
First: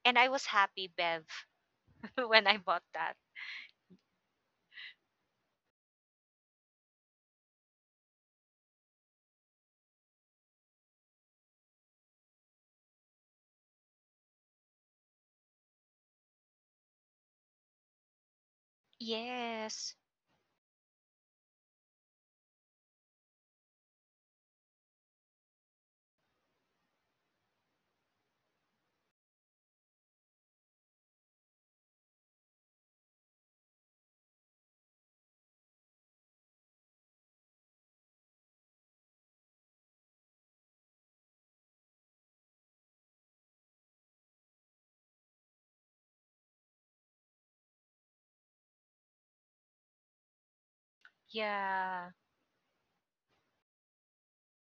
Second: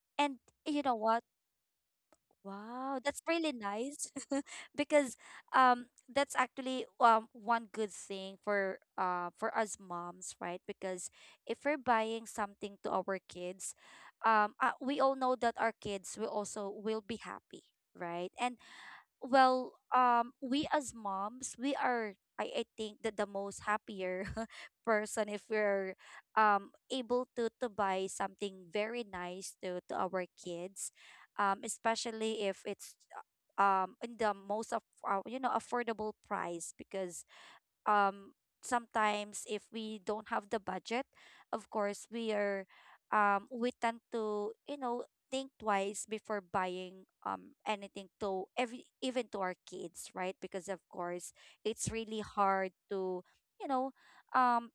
Speaker 2: And I
Speaker 1: And
Speaker 2: was
Speaker 1: you
Speaker 2: happy,
Speaker 1: know what?
Speaker 2: Bev, when I bought
Speaker 1: Wow,
Speaker 2: that.
Speaker 1: that's really nice. Because that's actually one good thing for us moms, right? Because if we're buying something to our kids, we all know that our kids will also will be happy, right? And well,
Speaker 2: Yes.
Speaker 1: we as moms, we are, I think that the most happier person, if we're able to buy something very nice to our kids, especially if it's uh, in the most of you know, affordable price, because um sometimes if we don't have the budget, of course we are, we tend to, you know, think twice before buying anything to every, even to our kids, right? Because of course it's
Speaker 2: Yeah.
Speaker 1: really hard to, you know, um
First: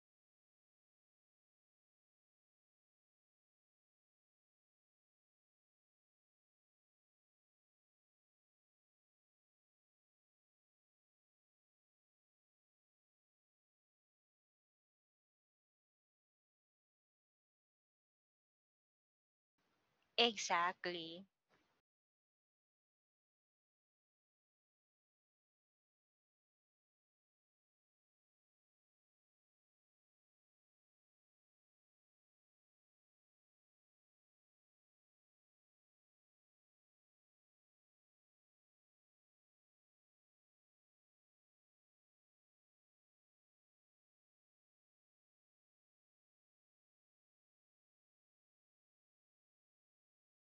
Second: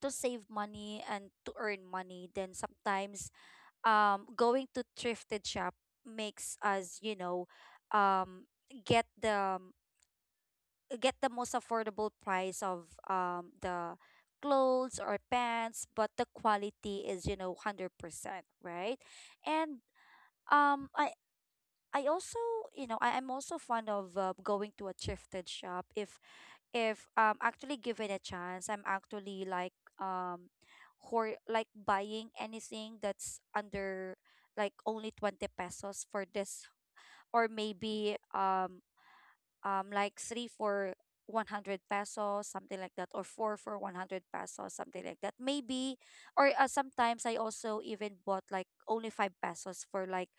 Speaker 1: to save money and to earn money. Then sometimes going to thrifted shop makes us, you know, um get the, get the most affordable price of the clothes or pants, but the quality is, you know, 100%, right? And um I
Speaker 2: Exactly.
Speaker 1: I also, I'm also fond of going to a thrifted shop if actually given a chance, I'm actually like um hor like buying anything that's under like only 20 pesos for this or maybe three for 100 pesos, something like that, or four for 100 pesos, something like that maybe, or sometimes I also even bought like only five pesos for like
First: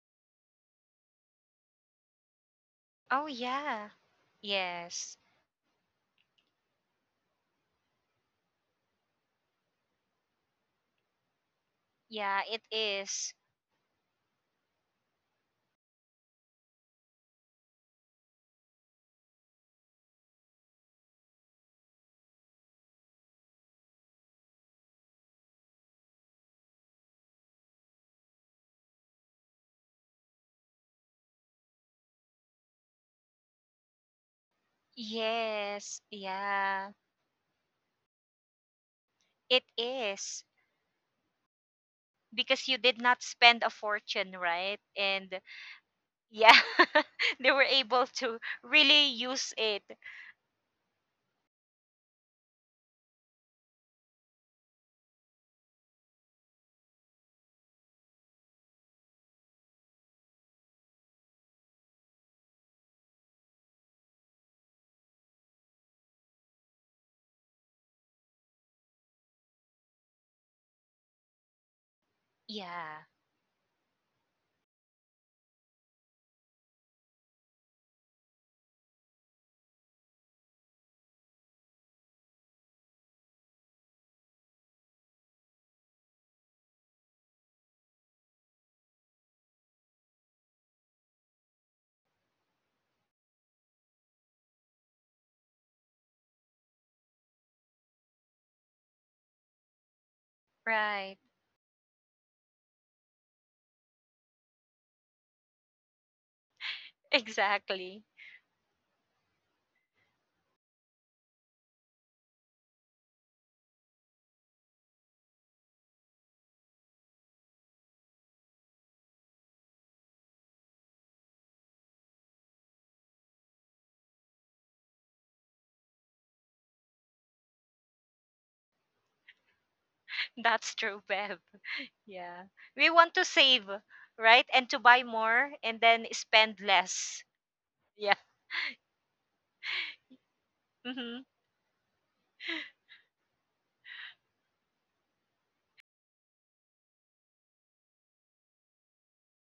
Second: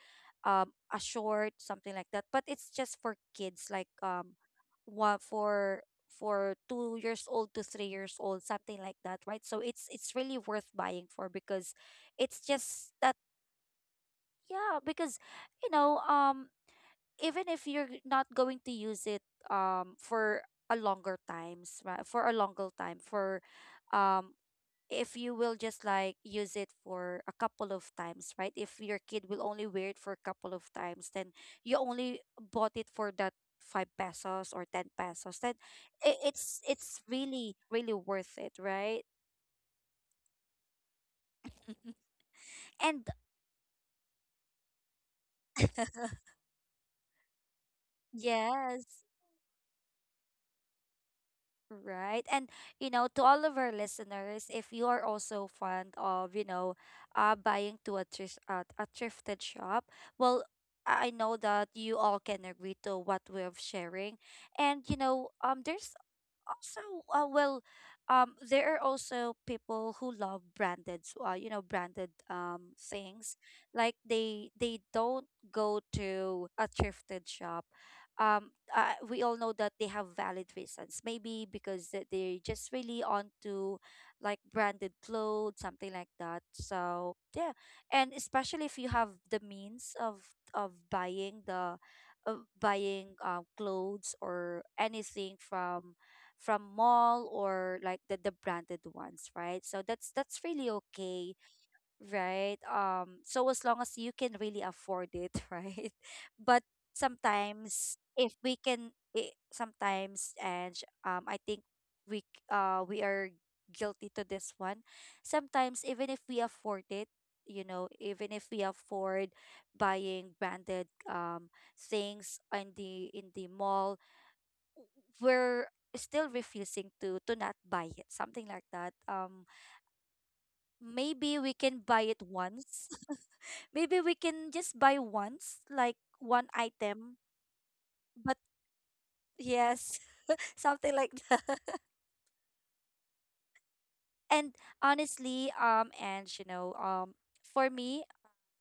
Speaker 1: a short, something like that, but it's just for
Speaker 2: Oh,
Speaker 1: kids, like
Speaker 2: yeah.
Speaker 1: one
Speaker 2: Yes.
Speaker 1: for 2 years old to 3 years old, something like that, right? So it's really worth buying for, because it's
Speaker 2: Yeah, it
Speaker 1: just that.
Speaker 2: is.
Speaker 1: Yeah, because you know, even if you're not going to use it for a longer times, right, for a longer time, for um if you will just like use it for a couple of times, right, if your kid will only wear it for a couple of times, then you only bought it for that 5 pesos or 10 pesos. Then i-
Speaker 2: Yes.
Speaker 1: it's it's
Speaker 2: Yeah.
Speaker 1: really really worth it, right?
Speaker 2: It is. Because you
Speaker 1: and
Speaker 2: did not spend a fortune, right? And yeah, they were able to
Speaker 1: yes.
Speaker 2: really use it.
Speaker 1: Right. And, to all of our listeners, if you are also fond of, buying to a, thrift, a thrifted shop, well, I know that you all can agree to what we're sharing. And, there's also well there are also people who love branded
Speaker 2: Yeah.
Speaker 1: things, like they don't go to a thrifted shop. We all know that they have valid reasons, maybe because that they're just really onto like branded clothes, something like that. So yeah. And especially if you have the means of buying the of buying clothes or anything from mall or like the branded ones, right? So that's really okay,
Speaker 2: Right.
Speaker 1: right? So as long as you can really afford it, right? But sometimes
Speaker 2: Exactly.
Speaker 1: if we can it, sometimes. And I think we c- we are guilty to this one. Sometimes even if we afford it, you know, even if we afford buying branded things in the mall, we're still refusing to not buy it, something like that.
Speaker 2: That's true, Bev.
Speaker 1: Maybe we
Speaker 2: Yeah.
Speaker 1: can buy
Speaker 2: We
Speaker 1: it
Speaker 2: want to
Speaker 1: once.
Speaker 2: save, right? And to
Speaker 1: maybe we
Speaker 2: buy
Speaker 1: can
Speaker 2: more
Speaker 1: just
Speaker 2: and
Speaker 1: buy
Speaker 2: then
Speaker 1: once,
Speaker 2: spend
Speaker 1: like
Speaker 2: less.
Speaker 1: one
Speaker 2: Yeah.
Speaker 1: item. But yes.
Speaker 2: Hmm.
Speaker 1: something like that. and honestly, and for me,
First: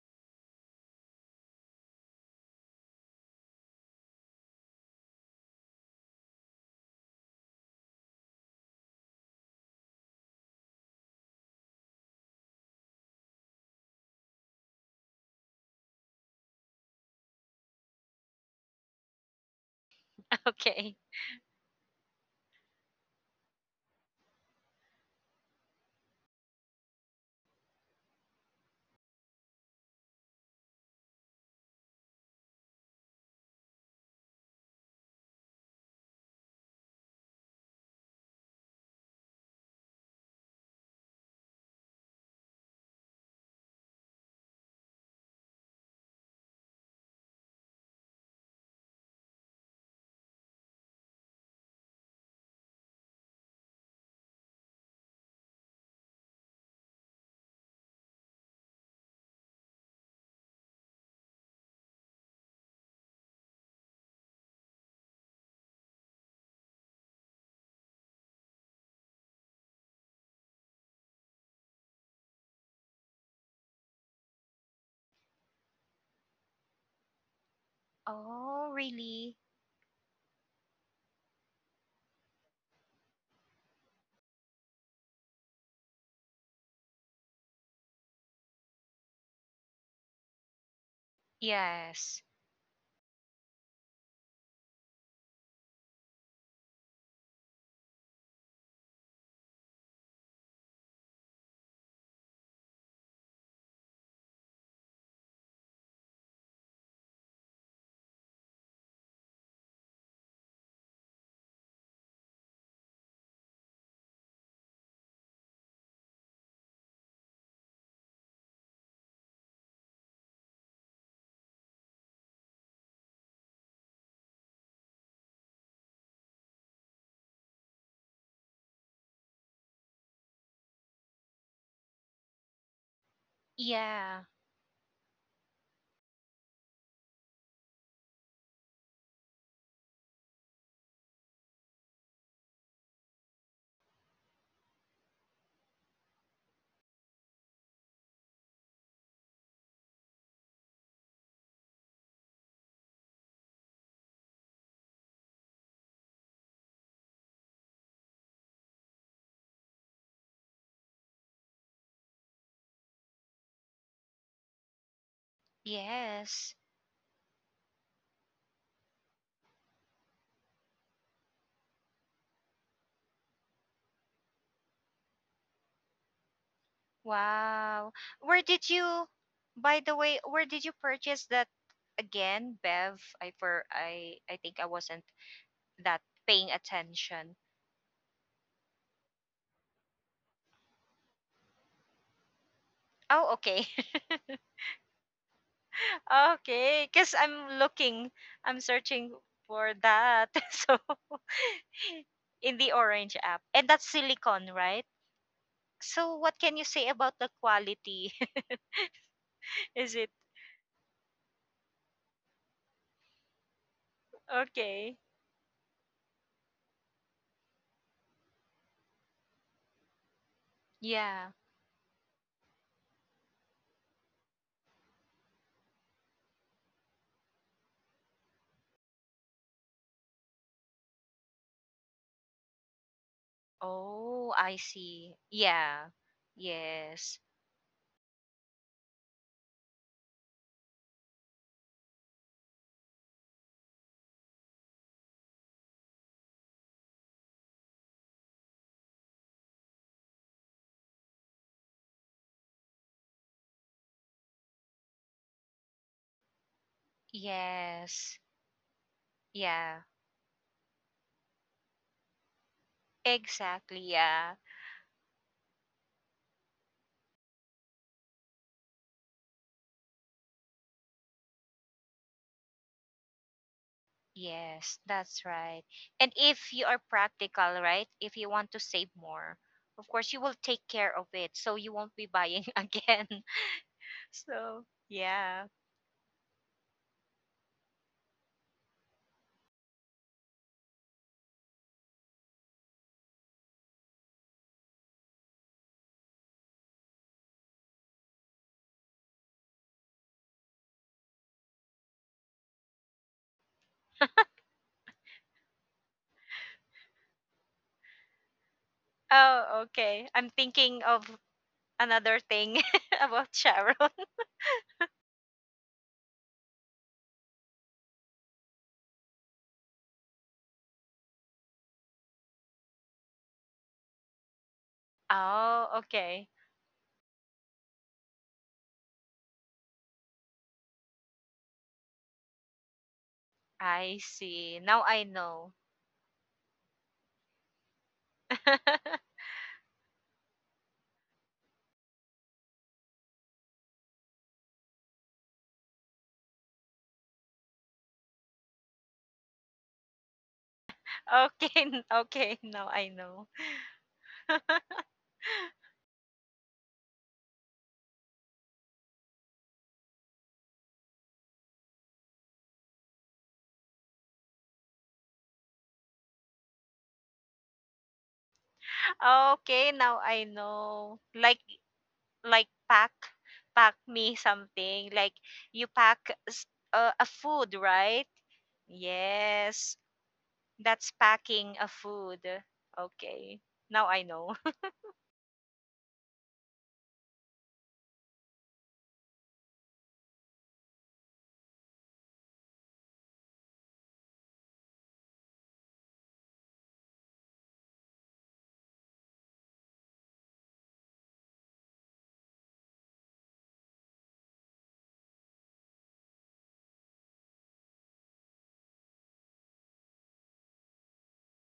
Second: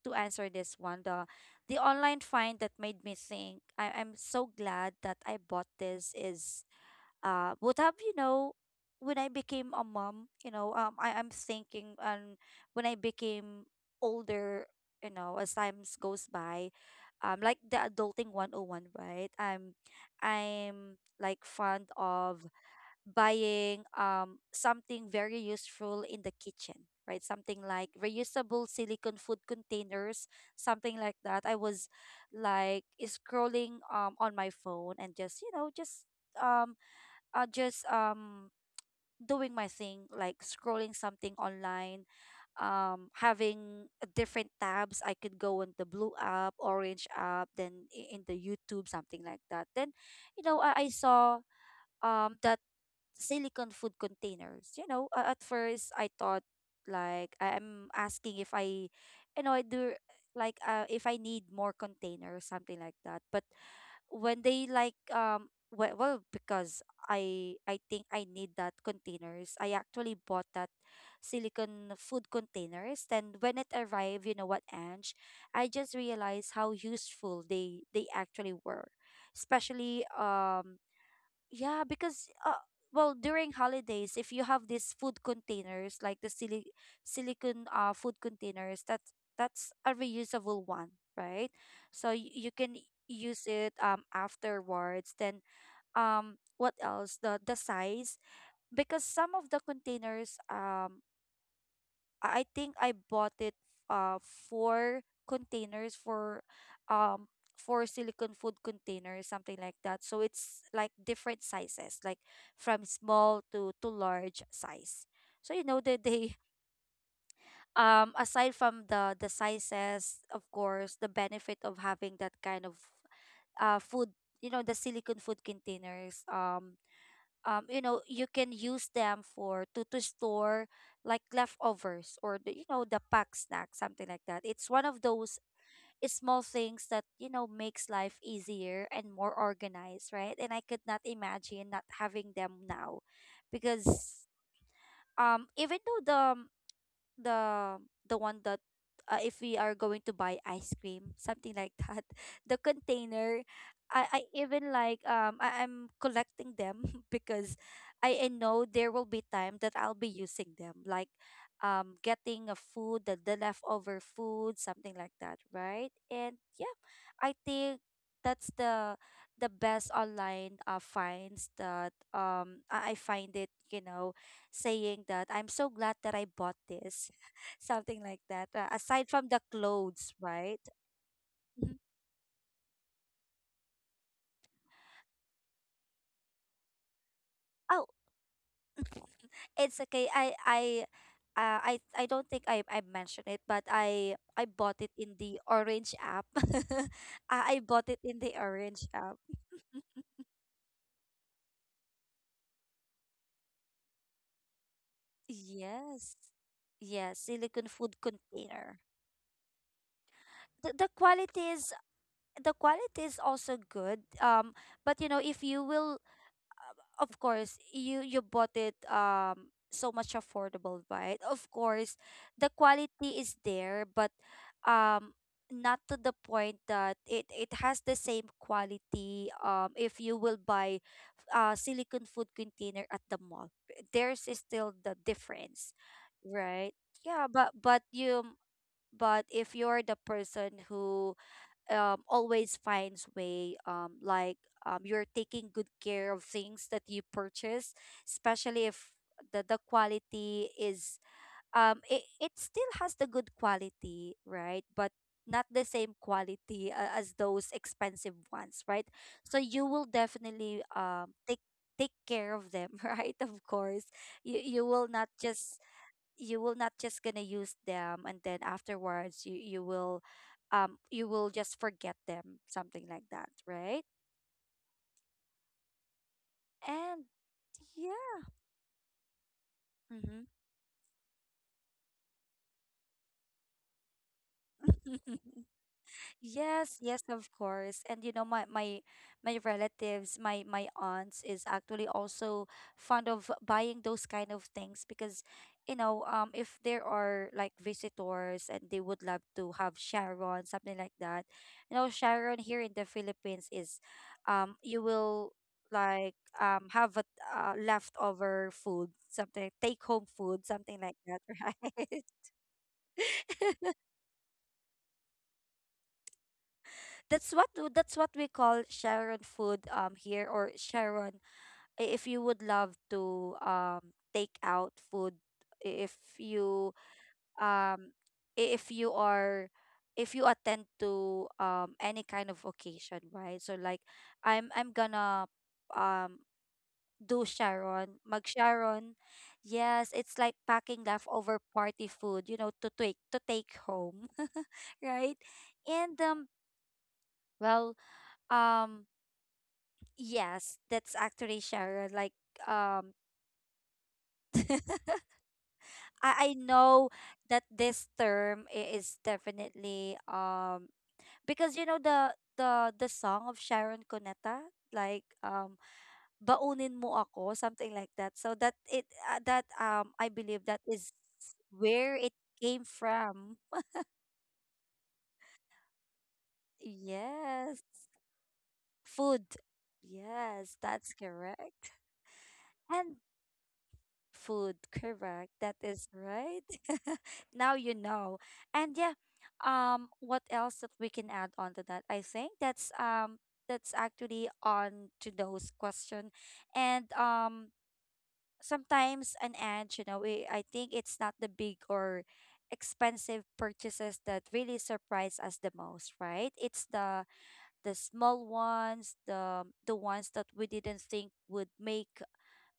Speaker 1: to answer this one, the online find that made me think I'm so glad that I bought this is would have you know when I became a mom, you know, I am thinking. And when I became older, you know, as times goes by, like the adulting 101, right? I'm
Speaker 2: Okay.
Speaker 1: like fond of buying something very useful in the kitchen, right? Something like reusable silicone food containers, something like that. I was like scrolling on my phone and just, um uh, just um doing my thing, like scrolling something online, having different tabs. I could go on the blue app, orange app, then in the YouTube, something like that. Then, I saw that silicon food containers. You know, at first I thought like I'm asking if I do like if I need more containers, something like that. But when they like well, because I think I need that containers. I actually bought that silicone food containers, and when it arrived, you know what, Ange, I just realized how useful they actually were.
Speaker 2: Oh,
Speaker 1: Especially
Speaker 2: really?
Speaker 1: yeah, because well, during holidays, if you have these food containers, like the silicon food containers, that's a reusable one, right? So you can
Speaker 2: Yes.
Speaker 1: use it afterwards. Then what else? The size, because some of the containers, I think I bought it four containers for um four silicone food containers, something like that. So it's like different sizes, like from small to large size. So you know that they aside from the sizes, of course the benefit of having that kind of food you know the silicone food containers, you know, you can use them for to store like leftovers or the, you know, the pack snack, something like that. It's one of those
Speaker 2: Yeah.
Speaker 1: small things that you know makes life easier and more organized, right? And I could not imagine not having them now, because even though the the one that if we are going to buy ice cream, something like that. The container, I even like I'm collecting them, because I know there will be time that I'll be using them, like getting a food, the leftover food, something like that, right? And yeah, I
Speaker 2: Yes.
Speaker 1: think that's the best online finds that I find it, you know, saying that I'm so glad that I bought this, something like that.
Speaker 2: Wow.
Speaker 1: Aside from the
Speaker 2: Where did
Speaker 1: clothes,
Speaker 2: you,
Speaker 1: right?
Speaker 2: by the way, where did
Speaker 1: Mhm.
Speaker 2: you purchase that again, Bev? I think I wasn't that paying
Speaker 1: Oh,
Speaker 2: attention.
Speaker 1: it's okay. I don't think I mentioned it, but I
Speaker 2: Oh,
Speaker 1: bought
Speaker 2: okay.
Speaker 1: it in the Orange app. I bought it
Speaker 2: Okay,
Speaker 1: in
Speaker 2: because
Speaker 1: the Orange app.
Speaker 2: I'm searching for that. So, in the Orange app. And that's silicone, right?
Speaker 1: Yes, yes,
Speaker 2: So what
Speaker 1: silicone
Speaker 2: can you
Speaker 1: food
Speaker 2: say about the
Speaker 1: container.
Speaker 2: quality?
Speaker 1: The, the
Speaker 2: Is it
Speaker 1: quality is the quality is also good. But you know, if you will
Speaker 2: okay?
Speaker 1: of course you you bought it so much affordable, right? Of course
Speaker 2: Yeah.
Speaker 1: the quality is there, but um not to the point that it has the same quality if you will buy silicone food container at the mall. There's is still the
Speaker 2: Oh, I
Speaker 1: difference,
Speaker 2: see.
Speaker 1: right?
Speaker 2: Yeah.
Speaker 1: Yeah, but
Speaker 2: Yes.
Speaker 1: you but if you're the person who always finds way, you're taking good care of things that you purchase, especially if the, the quality is it, it still has the good quality, right? But not the same quality, as those expensive ones, right?
Speaker 2: Yes.
Speaker 1: So you will definitely
Speaker 2: Yeah.
Speaker 1: take take care of them, right? Of course you will
Speaker 2: Exactly.
Speaker 1: not
Speaker 2: Yeah.
Speaker 1: just you will not just gonna use them and then afterwards you will you will just forget them, something like that, right?
Speaker 2: Yes, that's right.
Speaker 1: And
Speaker 2: And if you are
Speaker 1: yeah.
Speaker 2: practical, right? If you want to save more, of course you will take care of it so you won't be buying again.
Speaker 1: Mm-hmm.
Speaker 2: So, yeah.
Speaker 1: Yes, yes, of course. And you know, my relatives, my aunts is actually also fond of buying those kind of things, because, if there are like visitors and they would love to have Sharon, something like that. You know, Sharon here in the Philippines is, you will like have a leftover food, something take home food,
Speaker 2: Oh,
Speaker 1: something like that,
Speaker 2: okay. I'm thinking
Speaker 1: right?
Speaker 2: of another thing about Sharon.
Speaker 1: That's what that's what we call Sharon food here, or Sharon, if you would love to take out food, i- if you
Speaker 2: Oh, okay.
Speaker 1: um if you are if you attend to any kind of occasion, right? So like
Speaker 2: I
Speaker 1: I'm
Speaker 2: see. Now
Speaker 1: gonna
Speaker 2: I know.
Speaker 1: um do Sharon mag
Speaker 2: okay,
Speaker 1: Sharon. Yes, it's like packing leftover party food, you know, to take home, right? And well um yes, that's actually Sharon. Like,
Speaker 2: n-
Speaker 1: um,
Speaker 2: okay, now I know.
Speaker 1: I know that this term is definitely because you know the song of Sharon Cuneta, like baunin mo ako, something like that. So that it that I believe that
Speaker 2: Okay,
Speaker 1: is
Speaker 2: now I
Speaker 1: where it
Speaker 2: know. Like,
Speaker 1: came from.
Speaker 2: like pack pack me something, like, you pack s-
Speaker 1: Yes,
Speaker 2: a food, right?
Speaker 1: food. Yes,
Speaker 2: Yes,
Speaker 1: that's correct.
Speaker 2: that's packing a
Speaker 1: And
Speaker 2: food.
Speaker 1: food
Speaker 2: Okay, now I
Speaker 1: correct,
Speaker 2: know.
Speaker 1: that is right. now you know. And yeah, what else that we can add on to that? I think that's actually on to those question. And sometimes an edge, you know, I think it's not the big or expensive purchases that really surprise us the most, right? It's the small ones, the ones that we didn't think would make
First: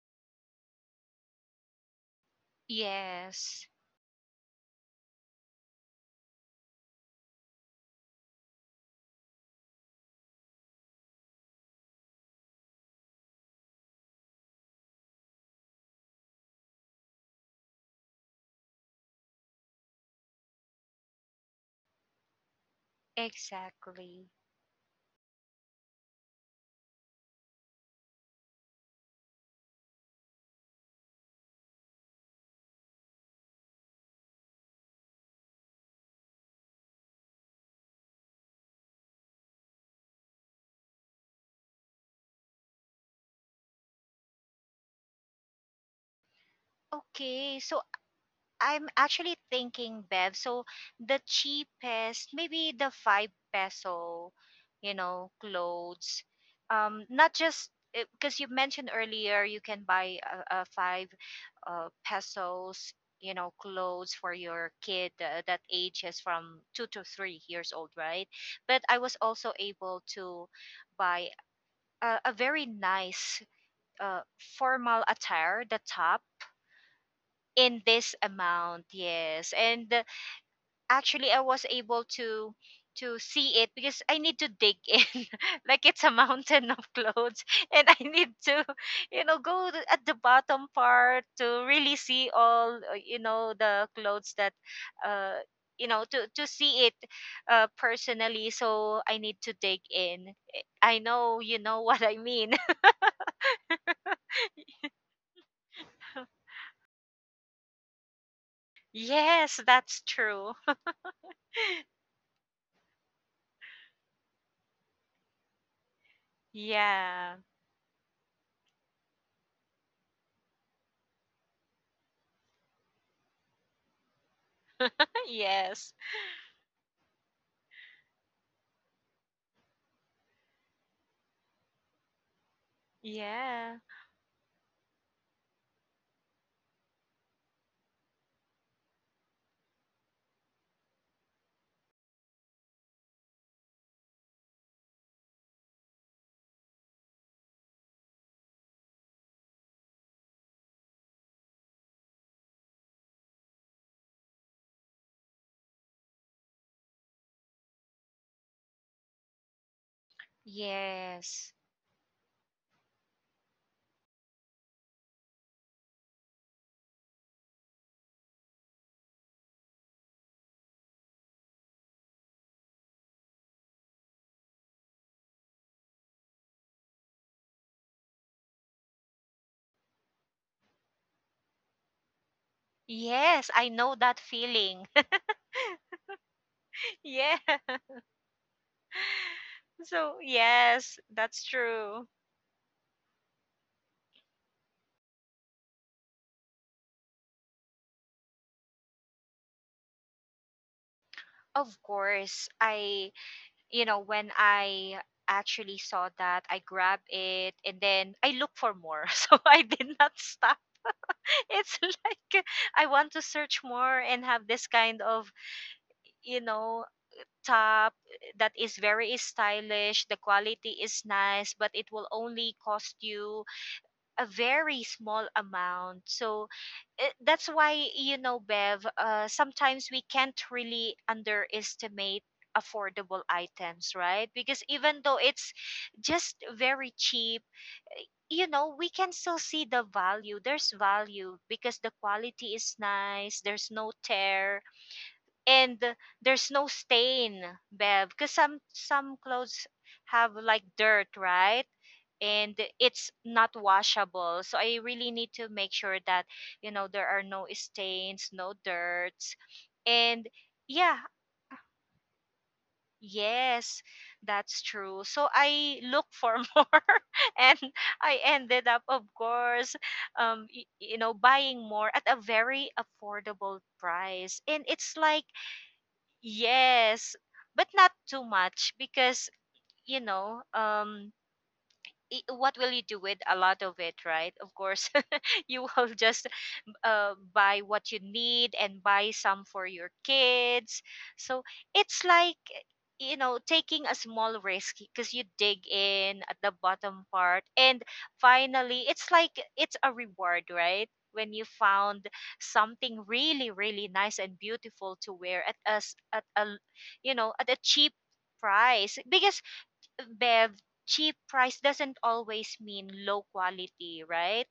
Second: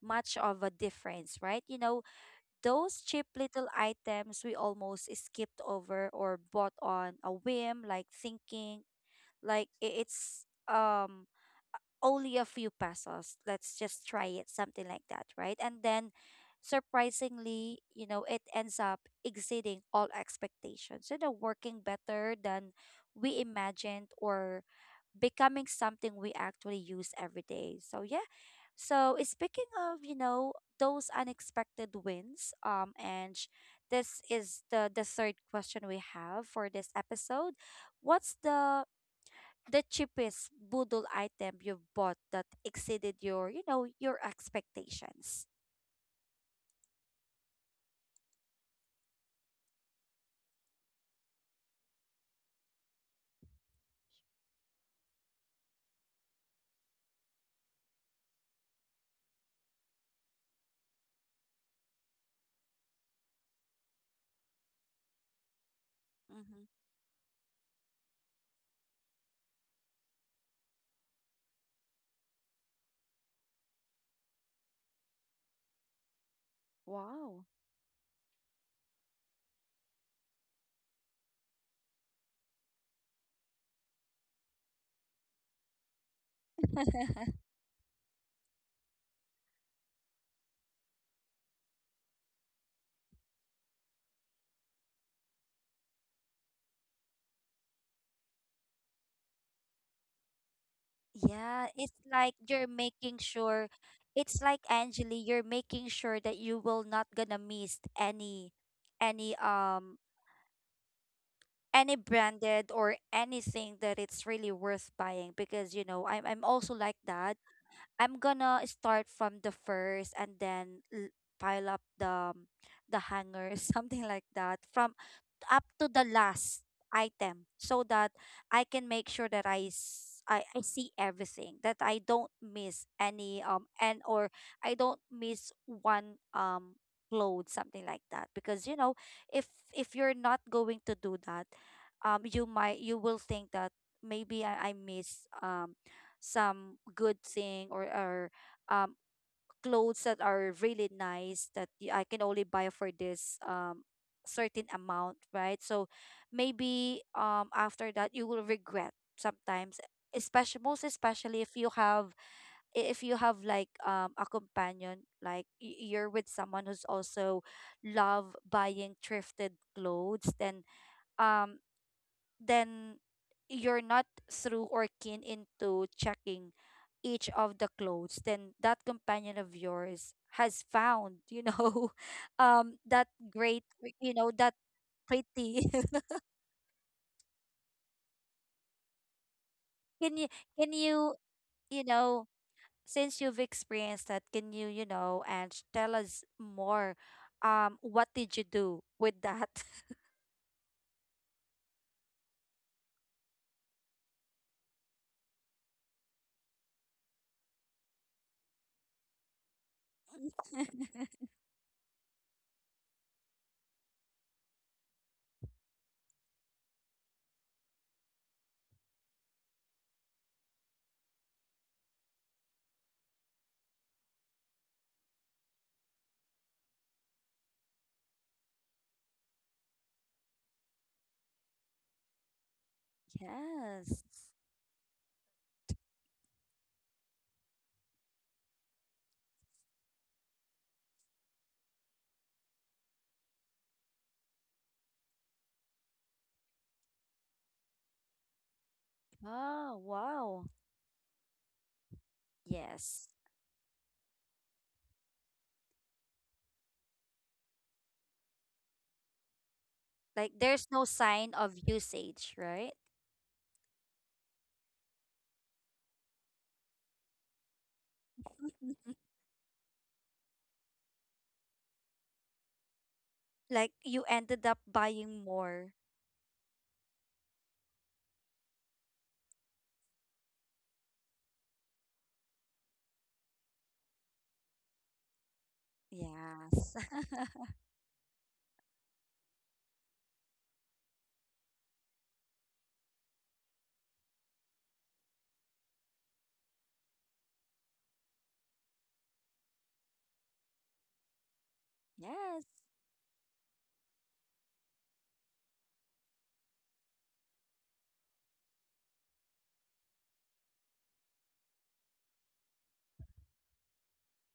Speaker 1: much of a difference, right? You know, those cheap
Speaker 2: Yes.
Speaker 1: little items we almost skipped over or bought on a whim, like thinking like it's only a few pesos. Let's just try it, something like that, right? And then, surprisingly, you know, it ends up exceeding all expectations, you know, working better than we imagined,
Speaker 2: Exactly.
Speaker 1: or becoming something we actually use every day. So yeah. So eh, speaking of, you know, those unexpected wins, this is the third question we have for this episode. What's the cheapest boodle item you've bought that exceeded your, you know, your expectations?
Speaker 2: Okay, so I'm actually thinking, Bev. So the cheapest, maybe the 5 peso, you know, clothes. Not just because you mentioned earlier, you can buy a five pesos, you know, clothes for your kid that ages from
Speaker 1: Mm-hmm.
Speaker 2: 2 to 3 years old, right? But I was also able to buy a very nice uh, formal attire, the top
Speaker 1: Wow.
Speaker 2: in this amount, yes. And actually I was able to see it because I need to dig in like it's a mountain of clothes and I need to, you know, at the bottom part to really see all, you know, the clothes that uh you know, to see it personally, so I need to dig in. I know you
Speaker 1: Yeah,
Speaker 2: know
Speaker 1: it's
Speaker 2: what I
Speaker 1: like
Speaker 2: mean.
Speaker 1: you're making sure, it's like Angeli, you're making sure that you will not gonna miss any
Speaker 2: Yes,
Speaker 1: um
Speaker 2: that's true.
Speaker 1: any branded or anything that it's really worth buying, because you know I'm also like
Speaker 2: Yeah.
Speaker 1: that. I'm gonna start from the first and then pile up the hanger, something like that, from up to
Speaker 2: Yes.
Speaker 1: the last item so that I can make sure that I see everything, that I don't miss any
Speaker 2: Yeah.
Speaker 1: and or I don't miss one load, something like that, because you know if you're not going to do that, you might, you will think that maybe I miss some good thing, or or um clothes that are really nice that I can only buy for this certain amount, right? So maybe after that you will regret sometimes, especially, most especially,
Speaker 2: Yes.
Speaker 1: if you have if you have like a companion, like you're with someone who's also love buying thrifted clothes, then um then you're not through or keen into checking each of the clothes, then that companion of yours has found, you know, that
Speaker 2: Yes,
Speaker 1: great,
Speaker 2: I know
Speaker 1: you
Speaker 2: that
Speaker 1: know, that
Speaker 2: feeling.
Speaker 1: pretty.
Speaker 2: Yeah. So,
Speaker 1: can you, can
Speaker 2: yes,
Speaker 1: you,
Speaker 2: that's
Speaker 1: you
Speaker 2: true.
Speaker 1: know, Since you've experienced that, can you, you know, and tell us more? What did you do with that?
Speaker 2: Of course, I, you know, when I actually saw that, I grabbed it and then I look for more. So I did not stop. It's like I want to search more and have this kind of, you know, top that is very stylish, the quality is nice, but it will only cost you a very small amount. So, that's why, you know, Bev, sometimes we can't really underestimate affordable items,
Speaker 1: Yes.
Speaker 2: right? Because even though it's just very cheap, you know, we can still see the value. There's value because the quality is nice, there's no tear, and there's no stain, Bev, because some clothes
Speaker 1: Oh,
Speaker 2: have
Speaker 1: wow.
Speaker 2: like dirt, right? And it's
Speaker 1: Yes.
Speaker 2: not washable, so I really need to make sure that, you know, there are no stains, no dirts, and
Speaker 1: Like there's no
Speaker 2: yeah,
Speaker 1: sign of usage, right?
Speaker 2: yes, that's true. So I look for more, and I ended up,
Speaker 1: Mhm.
Speaker 2: of course, you know, buying more at a very affordable
Speaker 1: Like you
Speaker 2: price,
Speaker 1: ended up
Speaker 2: and it's like,
Speaker 1: buying more.
Speaker 2: yes, but not too much, because, you know, I what will you do with a lot of it, right? Of course, you will just
Speaker 1: Yes.
Speaker 2: buy what you need and buy some for your kids. So it's like, you know, taking a small risk because you dig in at the bottom part. And finally, it's like it's a reward, right? When you found
Speaker 1: Yes.
Speaker 2: something really, really nice and beautiful to wear at us at a, you know, at a cheap price because, Bev, cheap price doesn't always mean low quality, right?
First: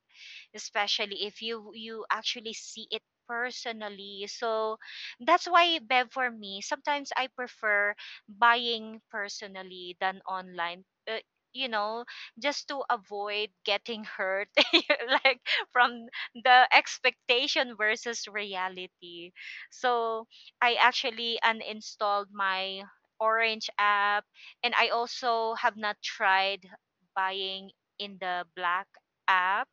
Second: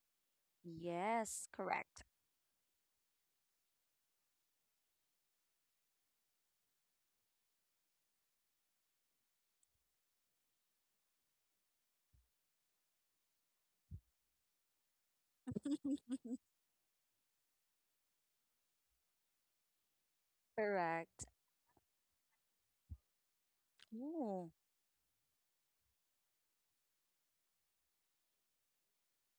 Speaker 2: Especially if
Speaker 1: Yes.
Speaker 2: you
Speaker 1: Correct.
Speaker 2: actually see it personally. So that's why, Bev, for me, sometimes I prefer buying personally than online. You know, just to avoid getting hurt, like from the expectation versus reality. So I actually
Speaker 1: Correct.
Speaker 2: uninstalled my Orange app, and
Speaker 1: Ooh.
Speaker 2: I also have not tried buying in the Black app,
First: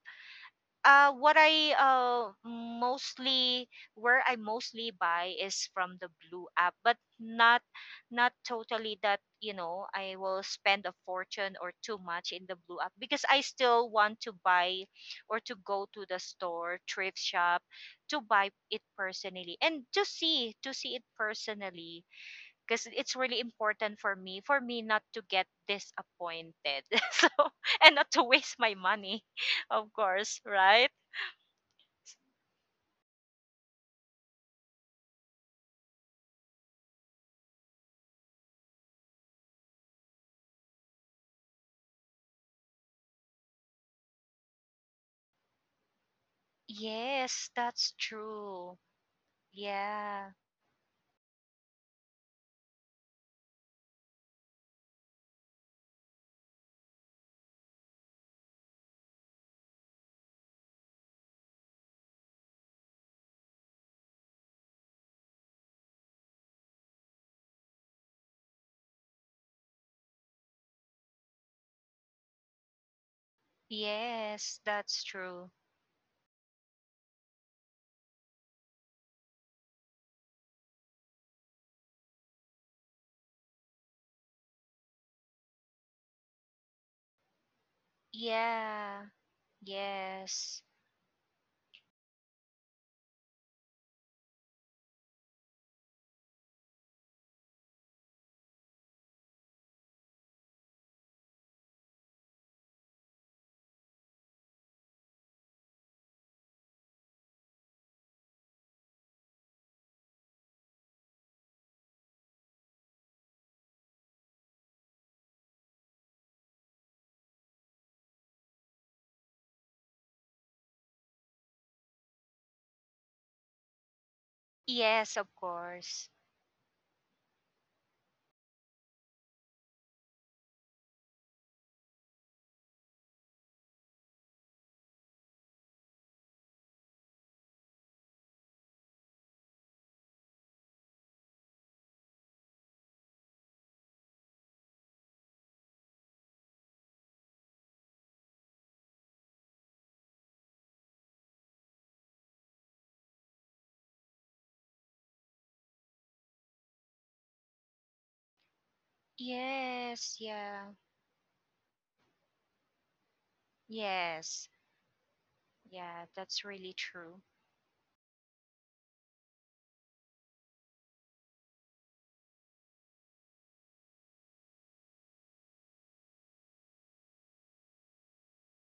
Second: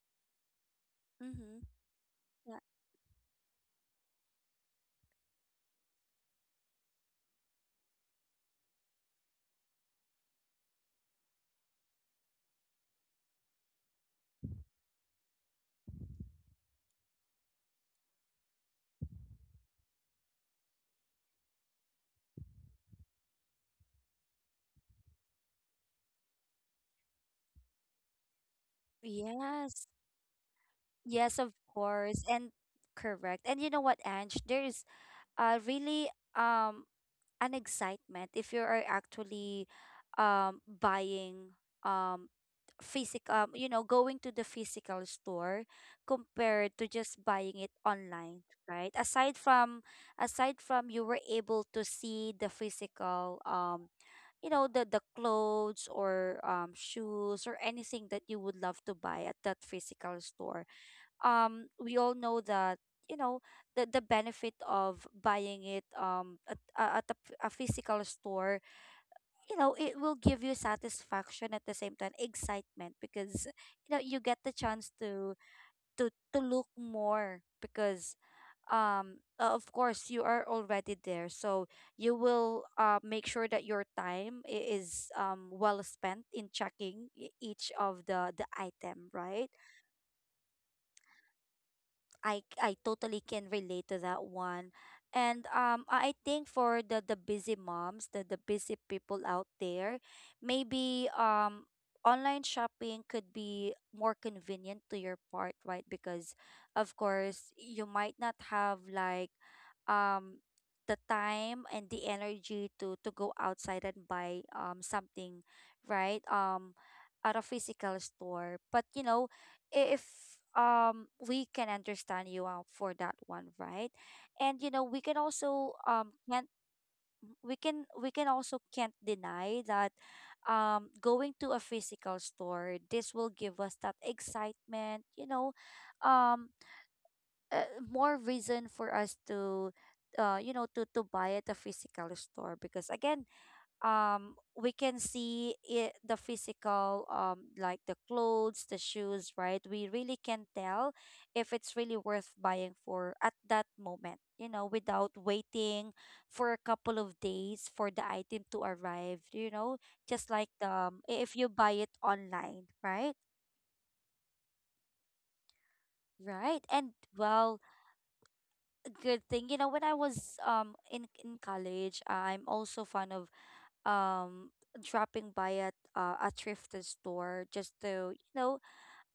Speaker 2: what
Speaker 1: Mm-hmm.
Speaker 2: I
Speaker 1: Yeah.
Speaker 2: mostly where I mostly buy is from the Blue app, but not not totally that, you know, I will spend a fortune or too much in the Blue app, because I still want to buy or to go to the store thrift shop to buy it personally and to see it personally, because it's really important for me, not to get disappointed. So, and not to waste my money, of
Speaker 1: Yes.
Speaker 2: course, right?
Speaker 1: Yes, of course. And correct. And you know what, Ange? There is really um an excitement if you are actually buying, um physical, you know, going to the physical store compared to just
Speaker 2: Yes,
Speaker 1: buying
Speaker 2: that's
Speaker 1: it online,
Speaker 2: true.
Speaker 1: right? Aside from,
Speaker 2: Yeah.
Speaker 1: aside from you were able to see the physical, you know, the clothes or shoes or anything that you would love to buy at that physical store, we all know that, you know, the benefit of buying it at, at a, a physical store, you know, it will give you satisfaction, at the same time excitement, because you know you get the chance
Speaker 2: Yes,
Speaker 1: to
Speaker 2: that's true.
Speaker 1: to look more because of course you are already there, so you will make sure that your time is well spent in checking each of the item, right?
Speaker 2: Yeah. Yes.
Speaker 1: I totally can relate to that one. And I think for the busy moms, the busy people out there, maybe online shopping could be more convenient to your part, right? Because of course, you might not have like um the time and the energy to go outside and buy something, right? At a physical store, but you know if we can understand you out for that one, right? And you know we can
Speaker 2: Yes,
Speaker 1: also
Speaker 2: of
Speaker 1: can't,
Speaker 2: course.
Speaker 1: we can also can't deny that going to a physical store, this will give us that excitement, you know, um uh, more reason for us to you know, to buy at a physical store, because again, we can see it, the physical, like the clothes, the shoes, right? We really can tell if it's really worth buying for at that moment, you know, without waiting for a couple of days for the item to arrive, you know, just like,
Speaker 2: Yes, yeah.
Speaker 1: if you buy it online, right?
Speaker 2: Yes. Yeah,
Speaker 1: Right. And
Speaker 2: that's really
Speaker 1: well,
Speaker 2: true.
Speaker 1: good thing. You know, when I was in college, I'm also fond of um dropping by at a thrift store just to, you know,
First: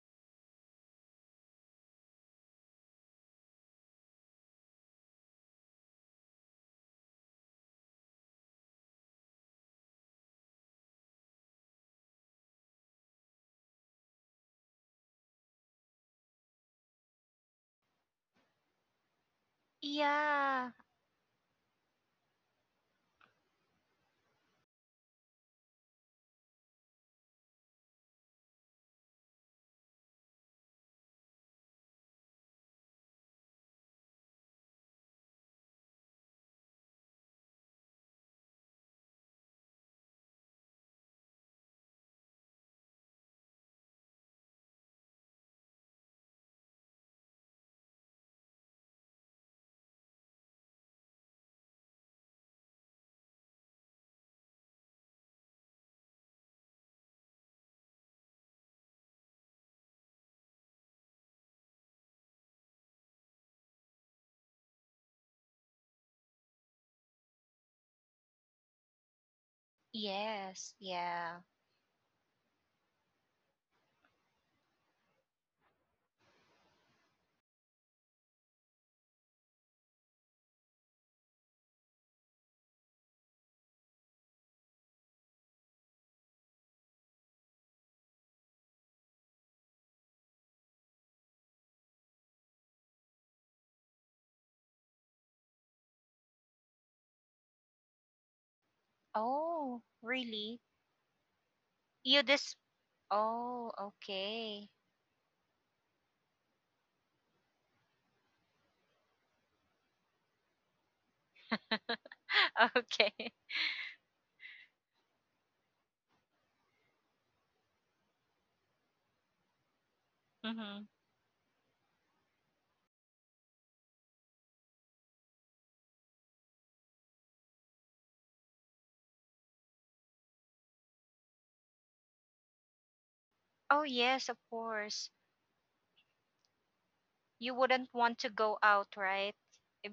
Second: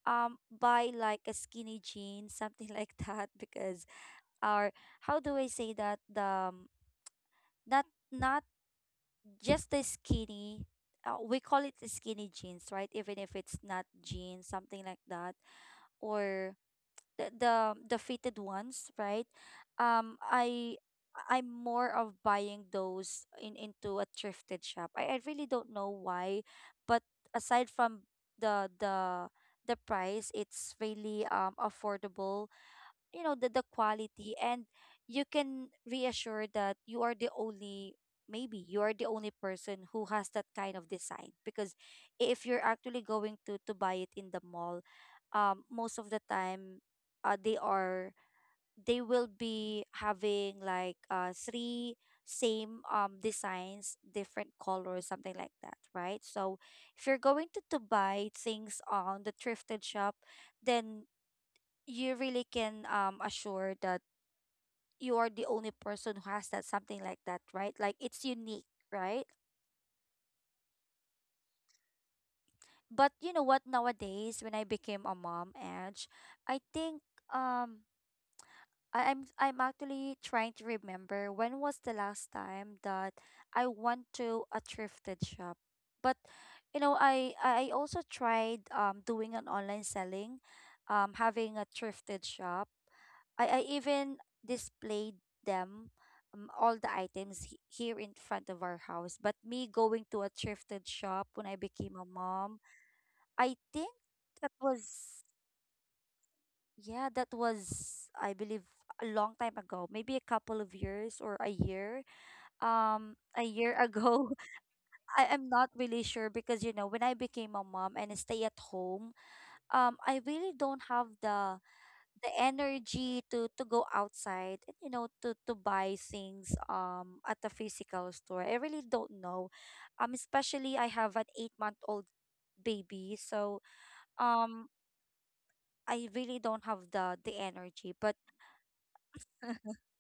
Speaker 1: buy like a skinny jean, something like that, because our, how do I say that, the um, not, not just the skinny. We call it the skinny jeans, right? Even if it's not jeans, something like that, or the the fitted ones, right? Um,
Speaker 2: Yeah.
Speaker 1: I I'm more of buying those in into a thrifted shop. I really don't know why, but aside from the the price, it's really affordable, you know, the quality. And you can reassure that you are the only, maybe you are the only person who has that kind of design, because if you're actually going to buy it in the mall, most of the time they are, they will be having like three same designs, different colors, something like that, right? So if you're going to buy things on the thrifted shop, then you really can assure that you are the only person who has that, something like that, right? Like it's unique, right?
Speaker 2: Yes, yeah.
Speaker 1: But you know what, nowadays when I became a mom, Edge, I think um I'm actually trying to remember when was the last time that I went to a thrifted shop. But you know, I also tried doing an online selling, having a thrifted shop. I even displayed them, all the items here in front of our house. But me
Speaker 2: Oh,
Speaker 1: going to a
Speaker 2: really?
Speaker 1: thrifted shop when I became a
Speaker 2: You
Speaker 1: mom,
Speaker 2: this.
Speaker 1: I
Speaker 2: Oh,
Speaker 1: think that
Speaker 2: okay.
Speaker 1: was, yeah, that was, I believe, a long time ago, maybe a couple of years or a year.
Speaker 2: Okay.
Speaker 1: A year ago. I am not really sure because, you know, when I became a mom and I stay at home, I really don't
Speaker 2: Mhm.
Speaker 1: have the energy to go outside, and you know, to buy things at a physical store. I really don't know. Especially I have an 8-month old baby, so
Speaker 2: Oh, yes, of
Speaker 1: um,
Speaker 2: course.
Speaker 1: I really don't have the
Speaker 2: You
Speaker 1: energy.
Speaker 2: wouldn't
Speaker 1: But
Speaker 2: want to go out, right?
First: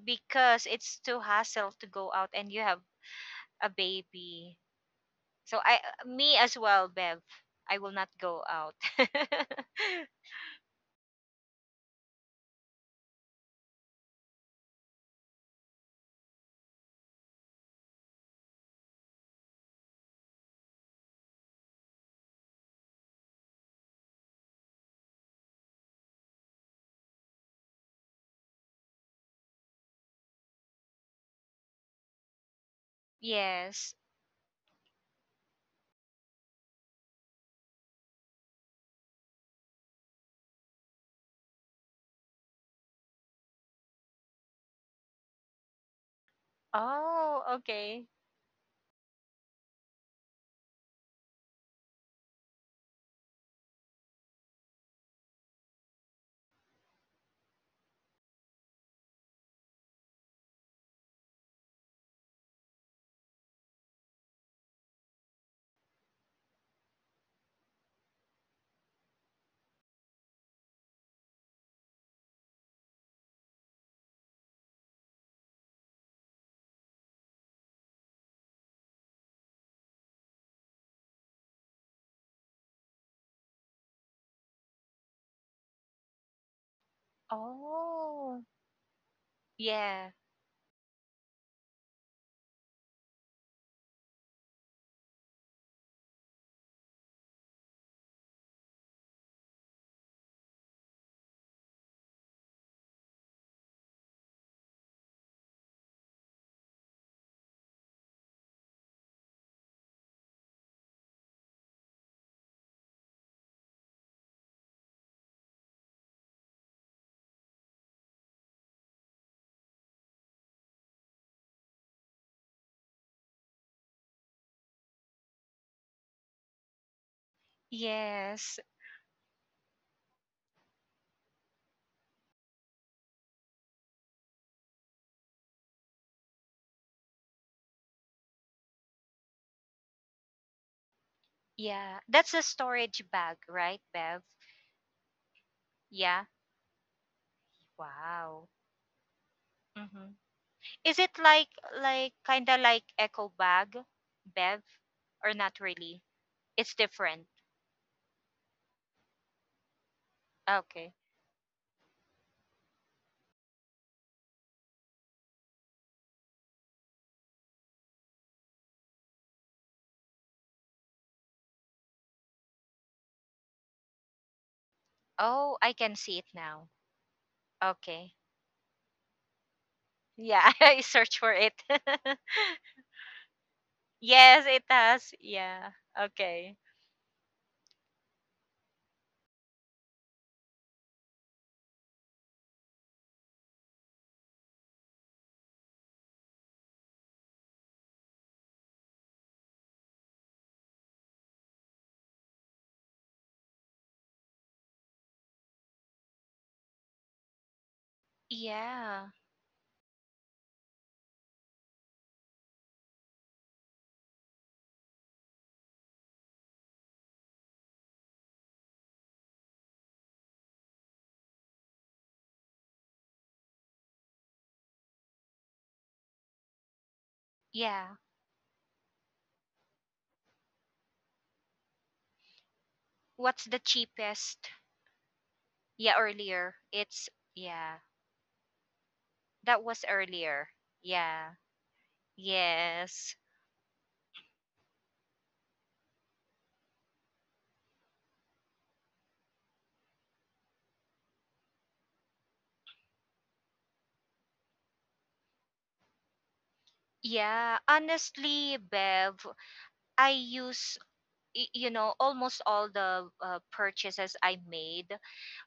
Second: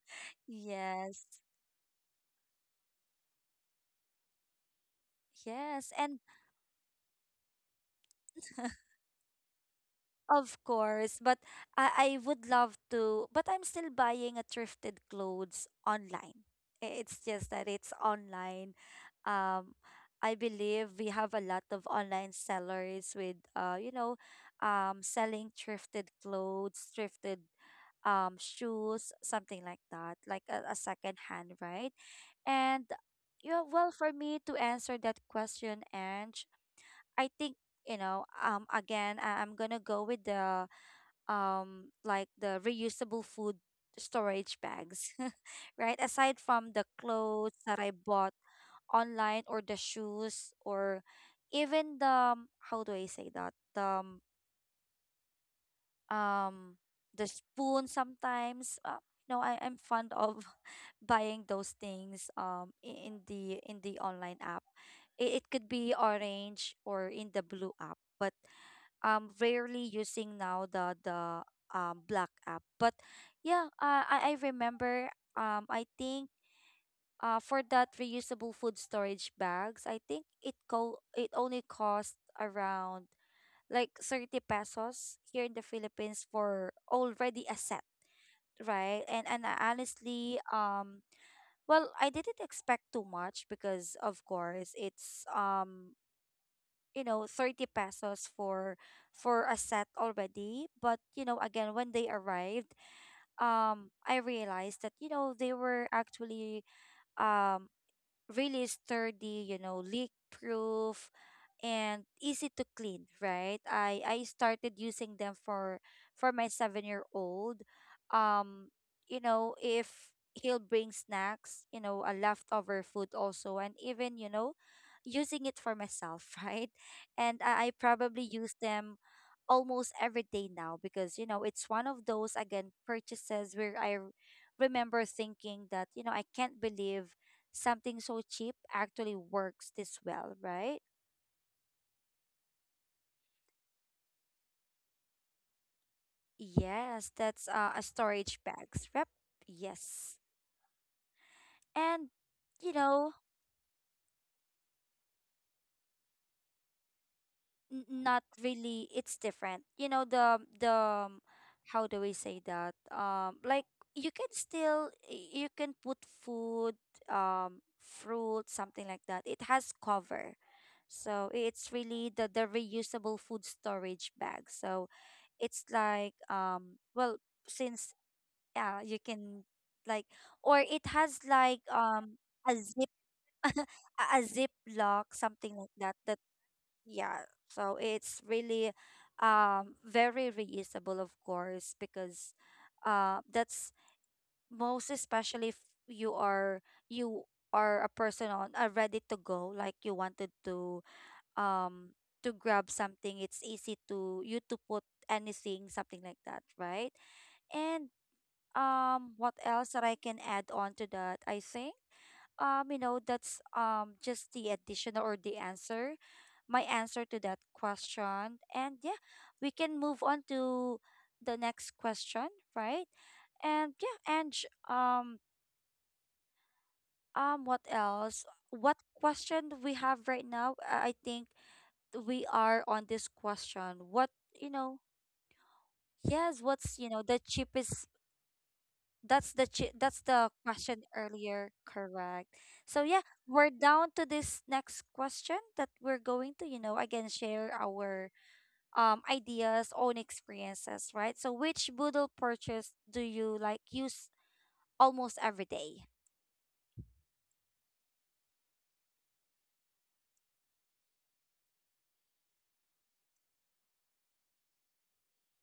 Speaker 2: Because it's too
Speaker 1: yes.
Speaker 2: hassle to go out and you have a baby. So I,
Speaker 1: Yes, and
Speaker 2: me as well, Bev. I will not go out.
Speaker 1: of course, but I would love to, but I'm still buying a thrifted clothes online. I- It's just that it's online. Um, I believe we have a lot of online sellers with you know, selling thrifted clothes, thrifted shoes, something like that, like a second hand, right? And yeah, well,
Speaker 2: Yes.
Speaker 1: for me to answer that question, Ange, I think, you know, again, I'm gonna go with the like the reusable food storage bags, right? Aside from the
Speaker 2: Oh,
Speaker 1: clothes that I
Speaker 2: okay.
Speaker 1: bought online, or the shoes, or even the how do I say that, um, the spoon sometimes, no, I'm fond of buying those things, in the, in the online app. It could be orange or in the blue app, but rarely using now the the black app. But yeah, I remember, I think, for that reusable food storage bags, I think it it only cost around like 30 pesos here in the Philippines for already a set,
Speaker 2: Oh.
Speaker 1: right? And I
Speaker 2: Yeah.
Speaker 1: honestly, well, I didn't expect too much because, of course, it's, you know, 30 pesos for a set already. But you know, again, when they arrived, I realized that, you know, they were actually um really sturdy, you know, leak proof, and easy to clean, right? I started using them for my 7-year-old. Um, you know, if he'll bring snacks, you know, a leftover food also, and even, you know, using it for myself, right? And I probably use
Speaker 2: Yes.
Speaker 1: them almost every day now, because you know it's one of those again purchases where remember thinking that, you know, I can't believe something so cheap actually works this well, right?
Speaker 2: Yeah. That's a storage bag, right, Bev? Yeah.
Speaker 1: Yes, that's a storage
Speaker 2: Wow.
Speaker 1: bags. Rep.
Speaker 2: Mm-hmm.
Speaker 1: Yes.
Speaker 2: Is it like
Speaker 1: And
Speaker 2: like kind of
Speaker 1: you
Speaker 2: like
Speaker 1: know,
Speaker 2: echo bag, Bev, or not really? It's different.
Speaker 1: n- not really, it's different. You know the
Speaker 2: Okay.
Speaker 1: the how do we say that? Um, like, you can still, you can put food, fruit, something like that. It has cover. So it's really the reusable food storage bag. So
Speaker 2: Oh,
Speaker 1: it's
Speaker 2: I can
Speaker 1: like,
Speaker 2: see it now.
Speaker 1: well, since,
Speaker 2: Okay.
Speaker 1: yeah, you can, like,
Speaker 2: Yeah,
Speaker 1: or
Speaker 2: I
Speaker 1: it
Speaker 2: search
Speaker 1: has
Speaker 2: for it.
Speaker 1: like a zip a a
Speaker 2: Yes,
Speaker 1: zip
Speaker 2: it has.
Speaker 1: lock something
Speaker 2: Yeah.
Speaker 1: like that, that,
Speaker 2: Okay.
Speaker 1: yeah, so it's really very reusable, of course, because that's, most especially if you are, you are a person on, ready to go, like you wanted um to grab something, it's easy to you to put anything, something like that, right? And
Speaker 2: Yeah.
Speaker 1: what else that I can add on to that? I think, you know, that's, just the additional, or the answer, my answer to that question. And yeah, we can move on to the next question, right? And yeah, and j- what
Speaker 2: Yeah.
Speaker 1: else? What question do we have right now? I think we are on this
Speaker 2: What's the
Speaker 1: question. What,
Speaker 2: cheapest?
Speaker 1: you know,
Speaker 2: Yeah,
Speaker 1: yes,
Speaker 2: earlier.
Speaker 1: what's, you know,
Speaker 2: It's
Speaker 1: the
Speaker 2: yeah.
Speaker 1: cheapest, that's the
Speaker 2: That was
Speaker 1: that's the
Speaker 2: earlier.
Speaker 1: question
Speaker 2: Yeah.
Speaker 1: earlier, correct? So yeah,
Speaker 2: Yes.
Speaker 1: we're down to this next question that we're going to, you know, again share our ideas, own experiences, right? So which Boodle purchase do you like use almost every day?
Speaker 2: Yeah, honestly, Bev, I use, you know, almost all the purchases I made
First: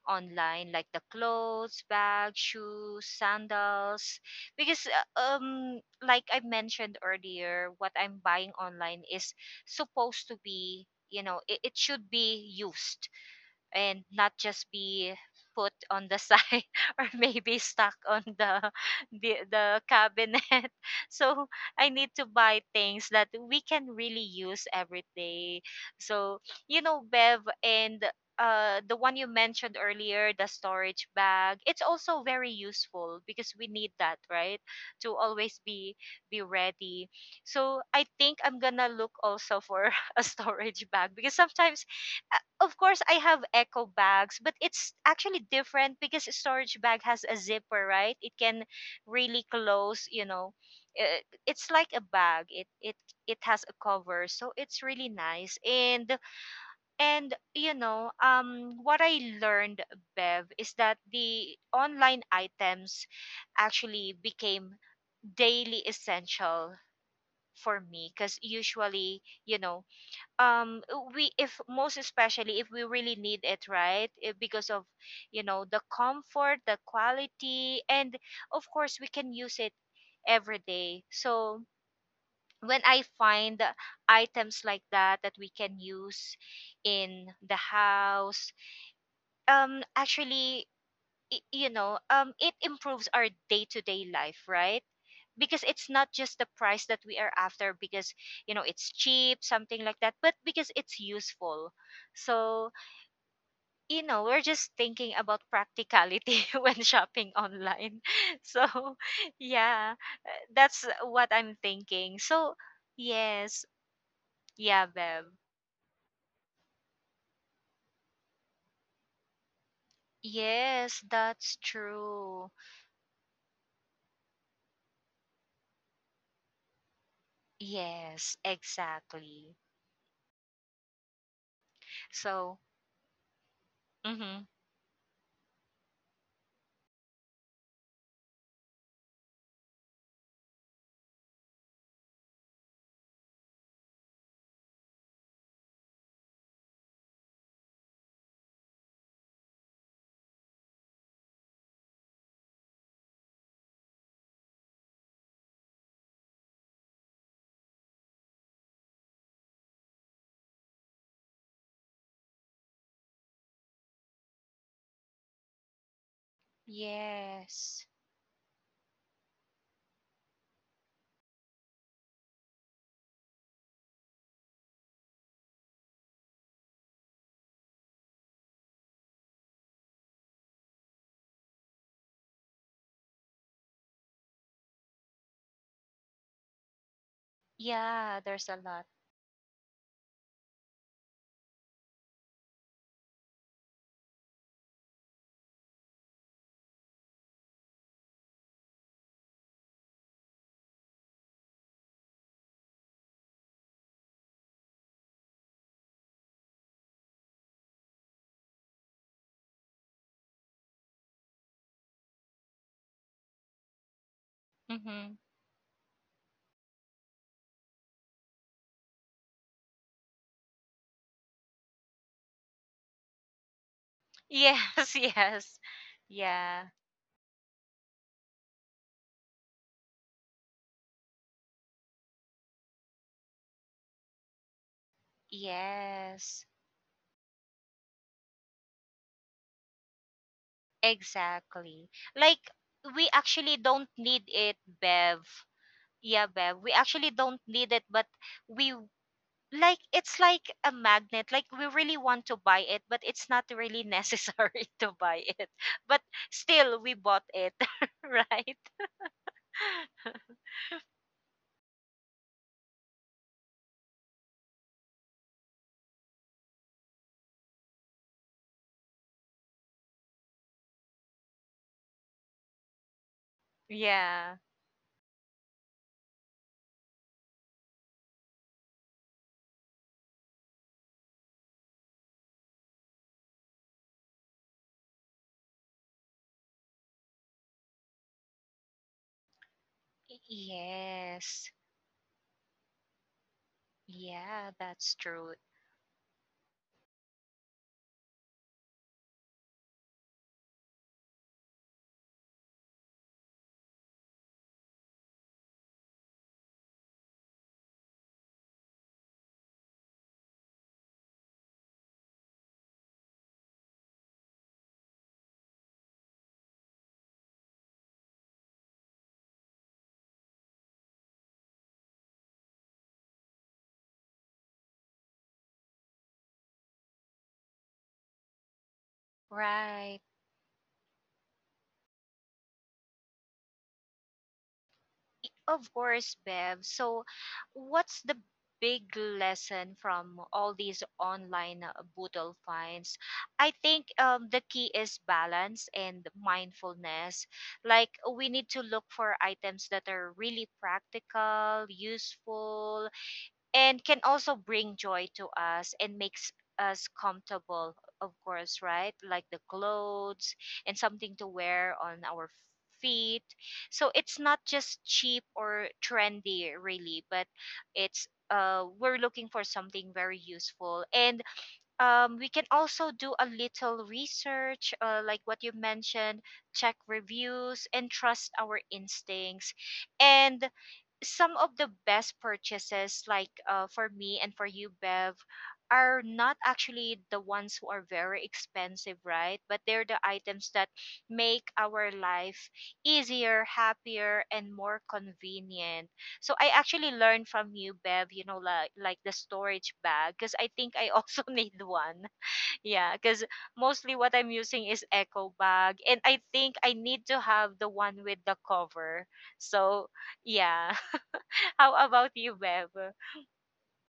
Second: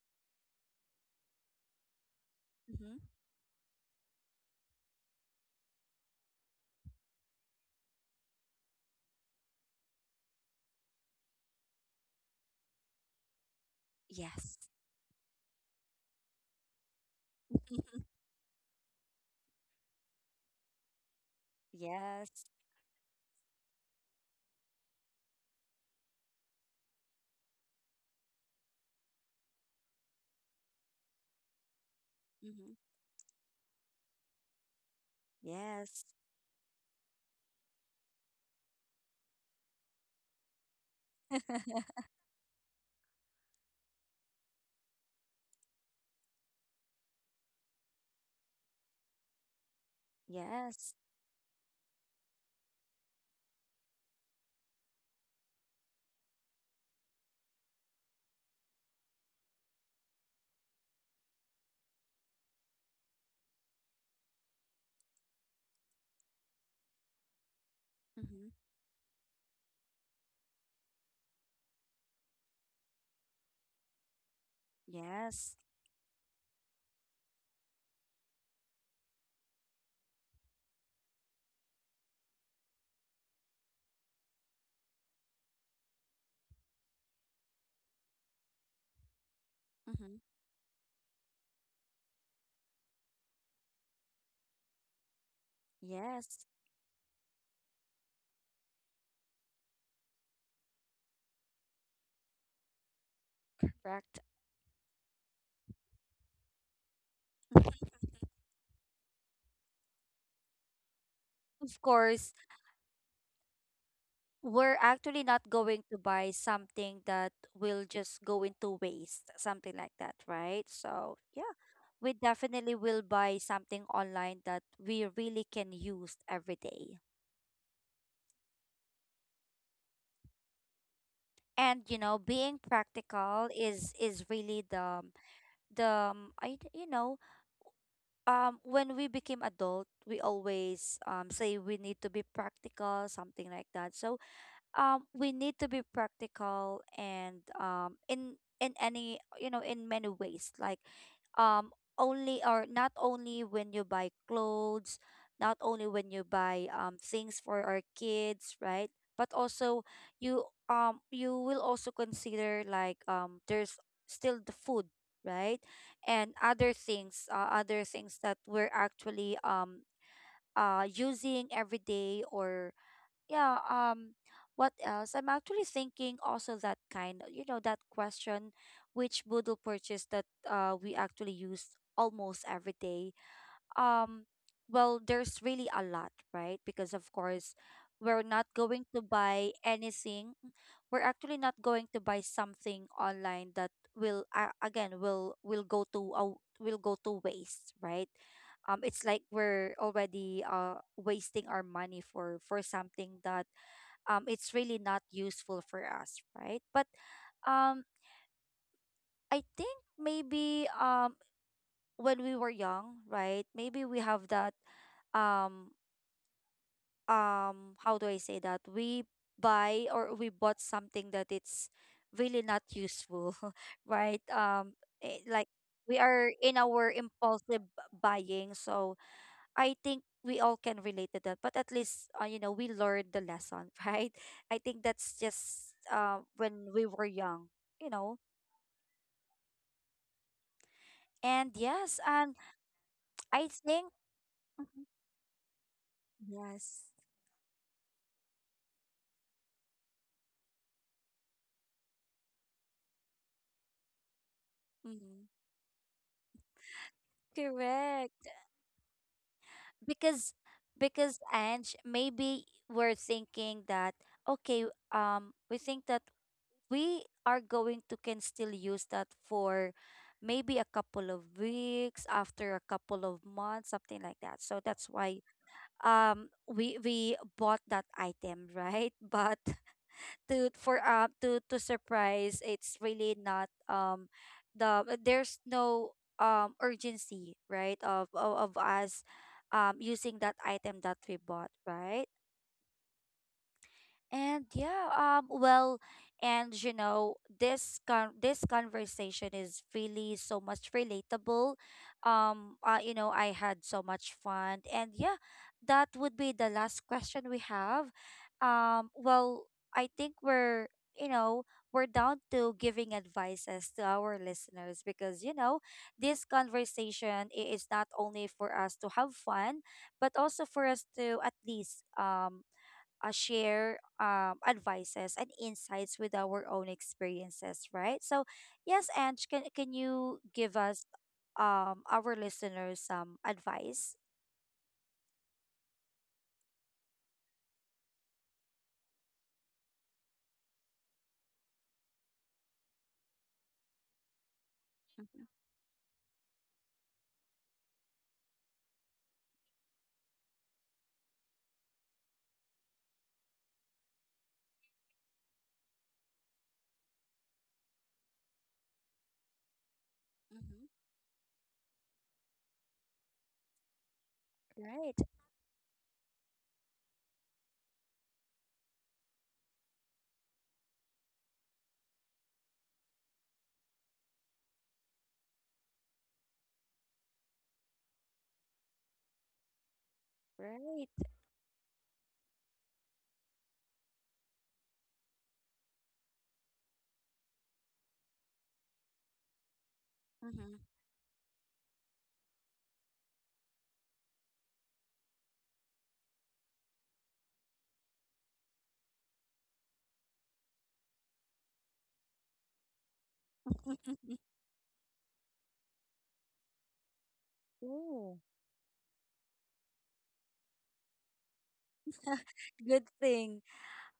Speaker 2: online, like the clothes, bags,
Speaker 1: Mm-hmm.
Speaker 2: shoes, sandals. Because, like I mentioned earlier, what I'm buying online is supposed to be, you know, it should be used and not
Speaker 1: Yes.
Speaker 2: just be put on the side or maybe stuck on the cabinet. So I need to
Speaker 1: Yes.
Speaker 2: buy things that we can really use every day. So, you know, Bev, and the one you mentioned earlier, the storage bag, it's also very
Speaker 1: Mm-hmm.
Speaker 2: useful because we need that, right? To always
Speaker 1: Yes.
Speaker 2: be ready. So I think I'm gonna look also for a storage bag, because sometimes, of course, I have eco bags, but it's actually different because a storage bag has a zipper, right? It can really close, you know.
Speaker 1: Yes.
Speaker 2: uh, It's like a bag. It it has a cover, so it's really nice. And you know, what I learned, Bev, is that the online items actually became daily essential for me, because
Speaker 1: Mm-hmm.
Speaker 2: usually, you know, we, if most especially if we really need it, right? Because of, you
Speaker 1: Yes.
Speaker 2: know, the comfort, the quality, and of course we can use it every day. So when I find items like that that we can use in the house,
Speaker 1: Mm-hmm.
Speaker 2: actually, you know, it improves our day-to-day life, right? Because it's not just the
Speaker 1: Yes.
Speaker 2: price that we are after, because, you know, it's cheap, something like that, but because it's useful. So, you
Speaker 1: Correct.
Speaker 2: know, we're just thinking about practicality when shopping online. So, yeah, that's what I'm
Speaker 1: Of
Speaker 2: thinking.
Speaker 1: course,
Speaker 2: So, yes,
Speaker 1: we're
Speaker 2: yeah,
Speaker 1: actually
Speaker 2: Bev,
Speaker 1: not going to buy something that will just go into waste, something like that, right?
Speaker 2: yes,
Speaker 1: So, yeah,
Speaker 2: that's
Speaker 1: we
Speaker 2: true.
Speaker 1: definitely will buy something online that we really can use every day.
Speaker 2: Yes, exactly.
Speaker 1: And you know,
Speaker 2: So,
Speaker 1: being practical is
Speaker 2: mhm,
Speaker 1: really the I you know when we became adult we always say we need to be practical, something like that. So we need to be practical, and in any in many ways, like only, or not only when you buy clothes, not only when you buy things for our kids, right? But also, you you will also consider, like, there's still the food, right? And other things, other
Speaker 2: yes.
Speaker 1: things that we're actually using every day, or yeah. What else? I'm actually thinking also that kind, that question: which boodle purchase that we actually use almost every day? um well, there's really a lot, right? Because of course
Speaker 2: Yeah,
Speaker 1: we're not
Speaker 2: there's a
Speaker 1: going
Speaker 2: lot.
Speaker 1: to buy anything, we're actually not going to buy something online that will go to will go to waste, right? It's like we're already wasting our money for something that it's really not useful for us, right? But um, I think maybe, when we were young, right? Maybe we have that
Speaker 2: Mm-hmm.
Speaker 1: um how do I say that? We buy, or we bought something that it's really not useful, right?
Speaker 2: Yes,
Speaker 1: Like
Speaker 2: yes.
Speaker 1: we are in
Speaker 2: Yeah.
Speaker 1: our impulsive buying. So I think we all can relate to that, but at least, you know, we learned the lesson, right? I think that's just,
Speaker 2: Yes.
Speaker 1: when we were young, you know.
Speaker 2: Exactly.
Speaker 1: And
Speaker 2: Like,
Speaker 1: yes, and
Speaker 2: we actually don't need
Speaker 1: I
Speaker 2: it,
Speaker 1: think
Speaker 2: Bev.
Speaker 1: Mhm.
Speaker 2: Yeah, Bev. We actually don't need
Speaker 1: yes,
Speaker 2: it, but we, like, it's like a magnet. Like, we really want to buy it, but it's not really necessary to buy it. But
Speaker 1: hmm
Speaker 2: still we bought it, right?
Speaker 1: correct. Because because, Ange, maybe we're thinking that, okay, we think that we are going to can still use that for maybe a couple of weeks, after a couple of
Speaker 2: Yeah.
Speaker 1: months, something like that. So that's why we bought that item, right? But to, for, to surprise, it's really not there's no urgency, right? Of us using that
Speaker 2: Yes.
Speaker 1: item that we bought, right?
Speaker 2: Yeah, that's
Speaker 1: And
Speaker 2: true.
Speaker 1: yeah, well, and you know, this con this conversation is really so much relatable. You know, I had so much fun, and yeah, that would be the last question we have. Well, I think we're, you know, we're down to giving advices to our listeners because, you know, this conversation is not only for us to have fun, but also for us to at least share, advices and insights with our own experiences, right? So, yes, Ange, can
Speaker 2: Right.
Speaker 1: you give us our listeners some advice?
Speaker 2: Of course, Bev. So, what's the big lesson from all these online, boodle finds? I think, the key is balance and mindfulness. Like, we need to look for items that are really practical, useful, and can also bring joy to us and makes us comfortable, of course, right? Like the clothes
Speaker 1: Mm-hmm.
Speaker 2: and something to wear on our feet. So it's not just
Speaker 1: Right,
Speaker 2: cheap or trendy, really, but it's, we're looking for something very useful, and, we can also do a little research, like what you mentioned, check reviews and trust our instincts. And
Speaker 1: right.
Speaker 2: some of the best purchases, like, for me and for you, Bev, are not actually the ones who are very expensive, right? But they're the items
Speaker 1: Mm-hmm.
Speaker 2: that make our life easier, happier, and more convenient. So I actually learned from you, Bev, you know, like the storage bag, because I think I also need one. Yeah, because mostly what I'm using is echo bag, and I think I need to have the one
Speaker 1: Ooh,
Speaker 2: with the cover, so yeah. How about you, Bev?
Speaker 1: good thing.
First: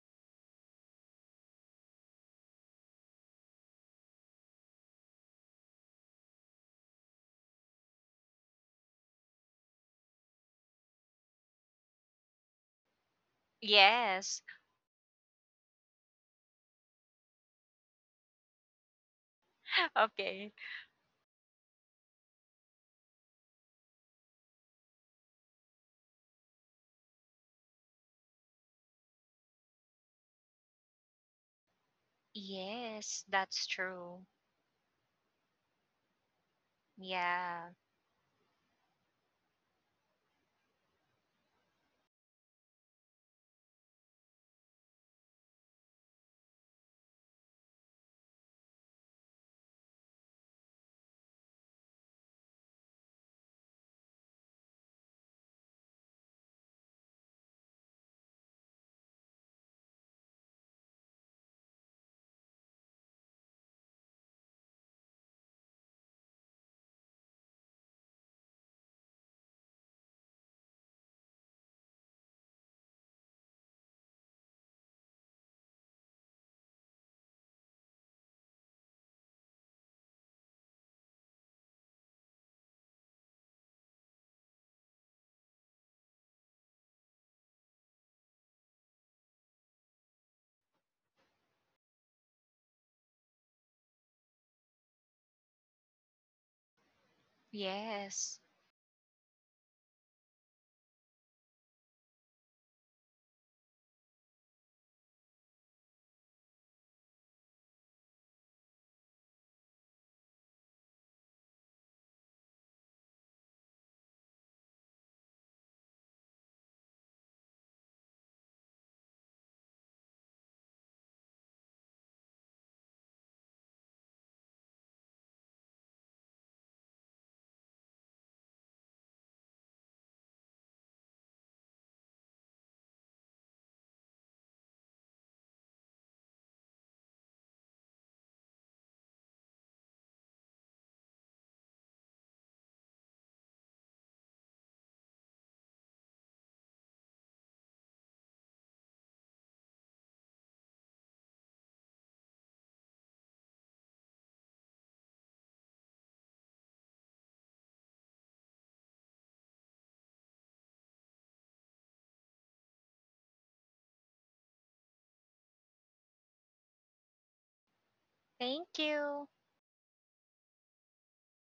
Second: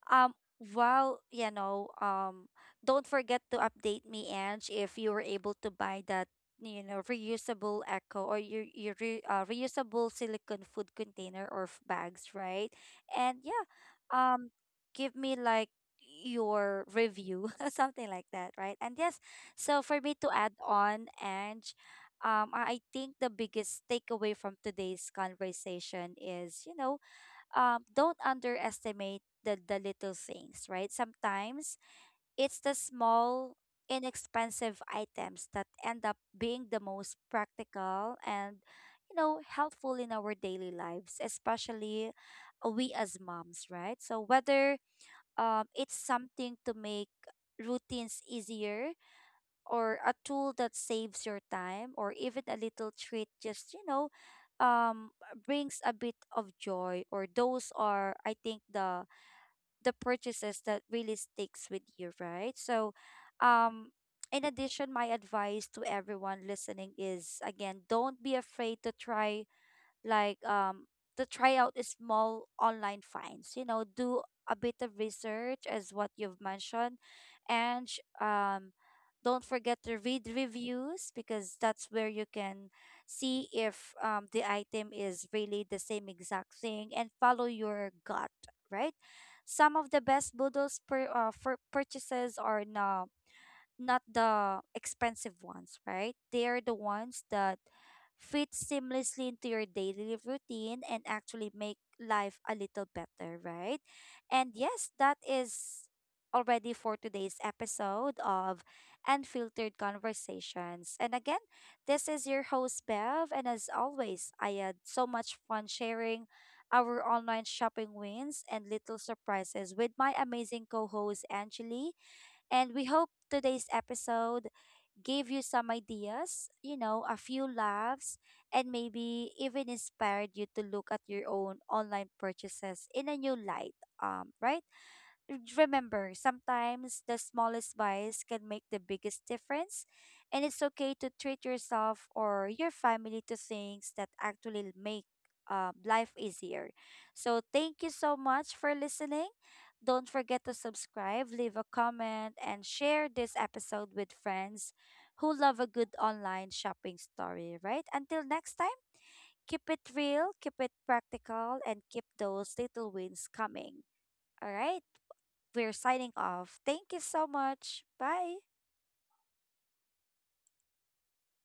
Speaker 1: Well, you know, don't forget to update me, Ange, if you were able to buy that, you know, reusable Echo or your reusable silicone food container or bags, right? And yeah,
Speaker 2: Yes.
Speaker 1: um, give me like your review, something like that, right? And yes, so for me to add
Speaker 2: Okay.
Speaker 1: on, Ange, I think the biggest takeaway from today's conversation is, you know, don't underestimate the little things, right? Sometimes it's the
Speaker 2: Yes,
Speaker 1: small,
Speaker 2: that's true.
Speaker 1: inexpensive items that end up being the most
Speaker 2: Yeah.
Speaker 1: practical and, you know, helpful in our daily lives, especially, we as moms, right? So whether, it's something to make routines easier, or a tool that saves your time, or even a little treat, just, you know, um brings a bit of joy. Or those are, I think, the purchases that really sticks with you, right? So um in addition, my advice to everyone listening is, again, don't be afraid to try, like, to try out a small online finds, you know, do a bit of research, as what you've mentioned, and don't forget to read reviews, because that's where you can see if, the item is really the same exact thing, and follow your gut, right? Some of the best boodles for purchases are now not the expensive ones, right? They are the ones that
Speaker 2: Yes.
Speaker 1: fit seamlessly into your daily routine and actually make life a little better, right? And yes, that is already for today's episode of Unfiltered Conversations. And again, this is your host, Bev. And as always, I had so much fun sharing our online shopping wins and little surprises with my amazing co host, Angeli. And we hope today's episode gave you some ideas, you know, a few laughs, and maybe even inspired you to look at your own online purchases in a new light. Right? Remember, sometimes the smallest vice can make the biggest difference, and it's okay to treat yourself or your family to things that actually make, life easier. So, thank you so much for listening. Don't forget to subscribe, leave a comment, and share this episode with friends who love a good online shopping story, right? Until next time, keep it real, keep it practical, and keep those little wins coming. All right. We're signing off. Thank you so much. Bye.
Speaker 2: Thank you.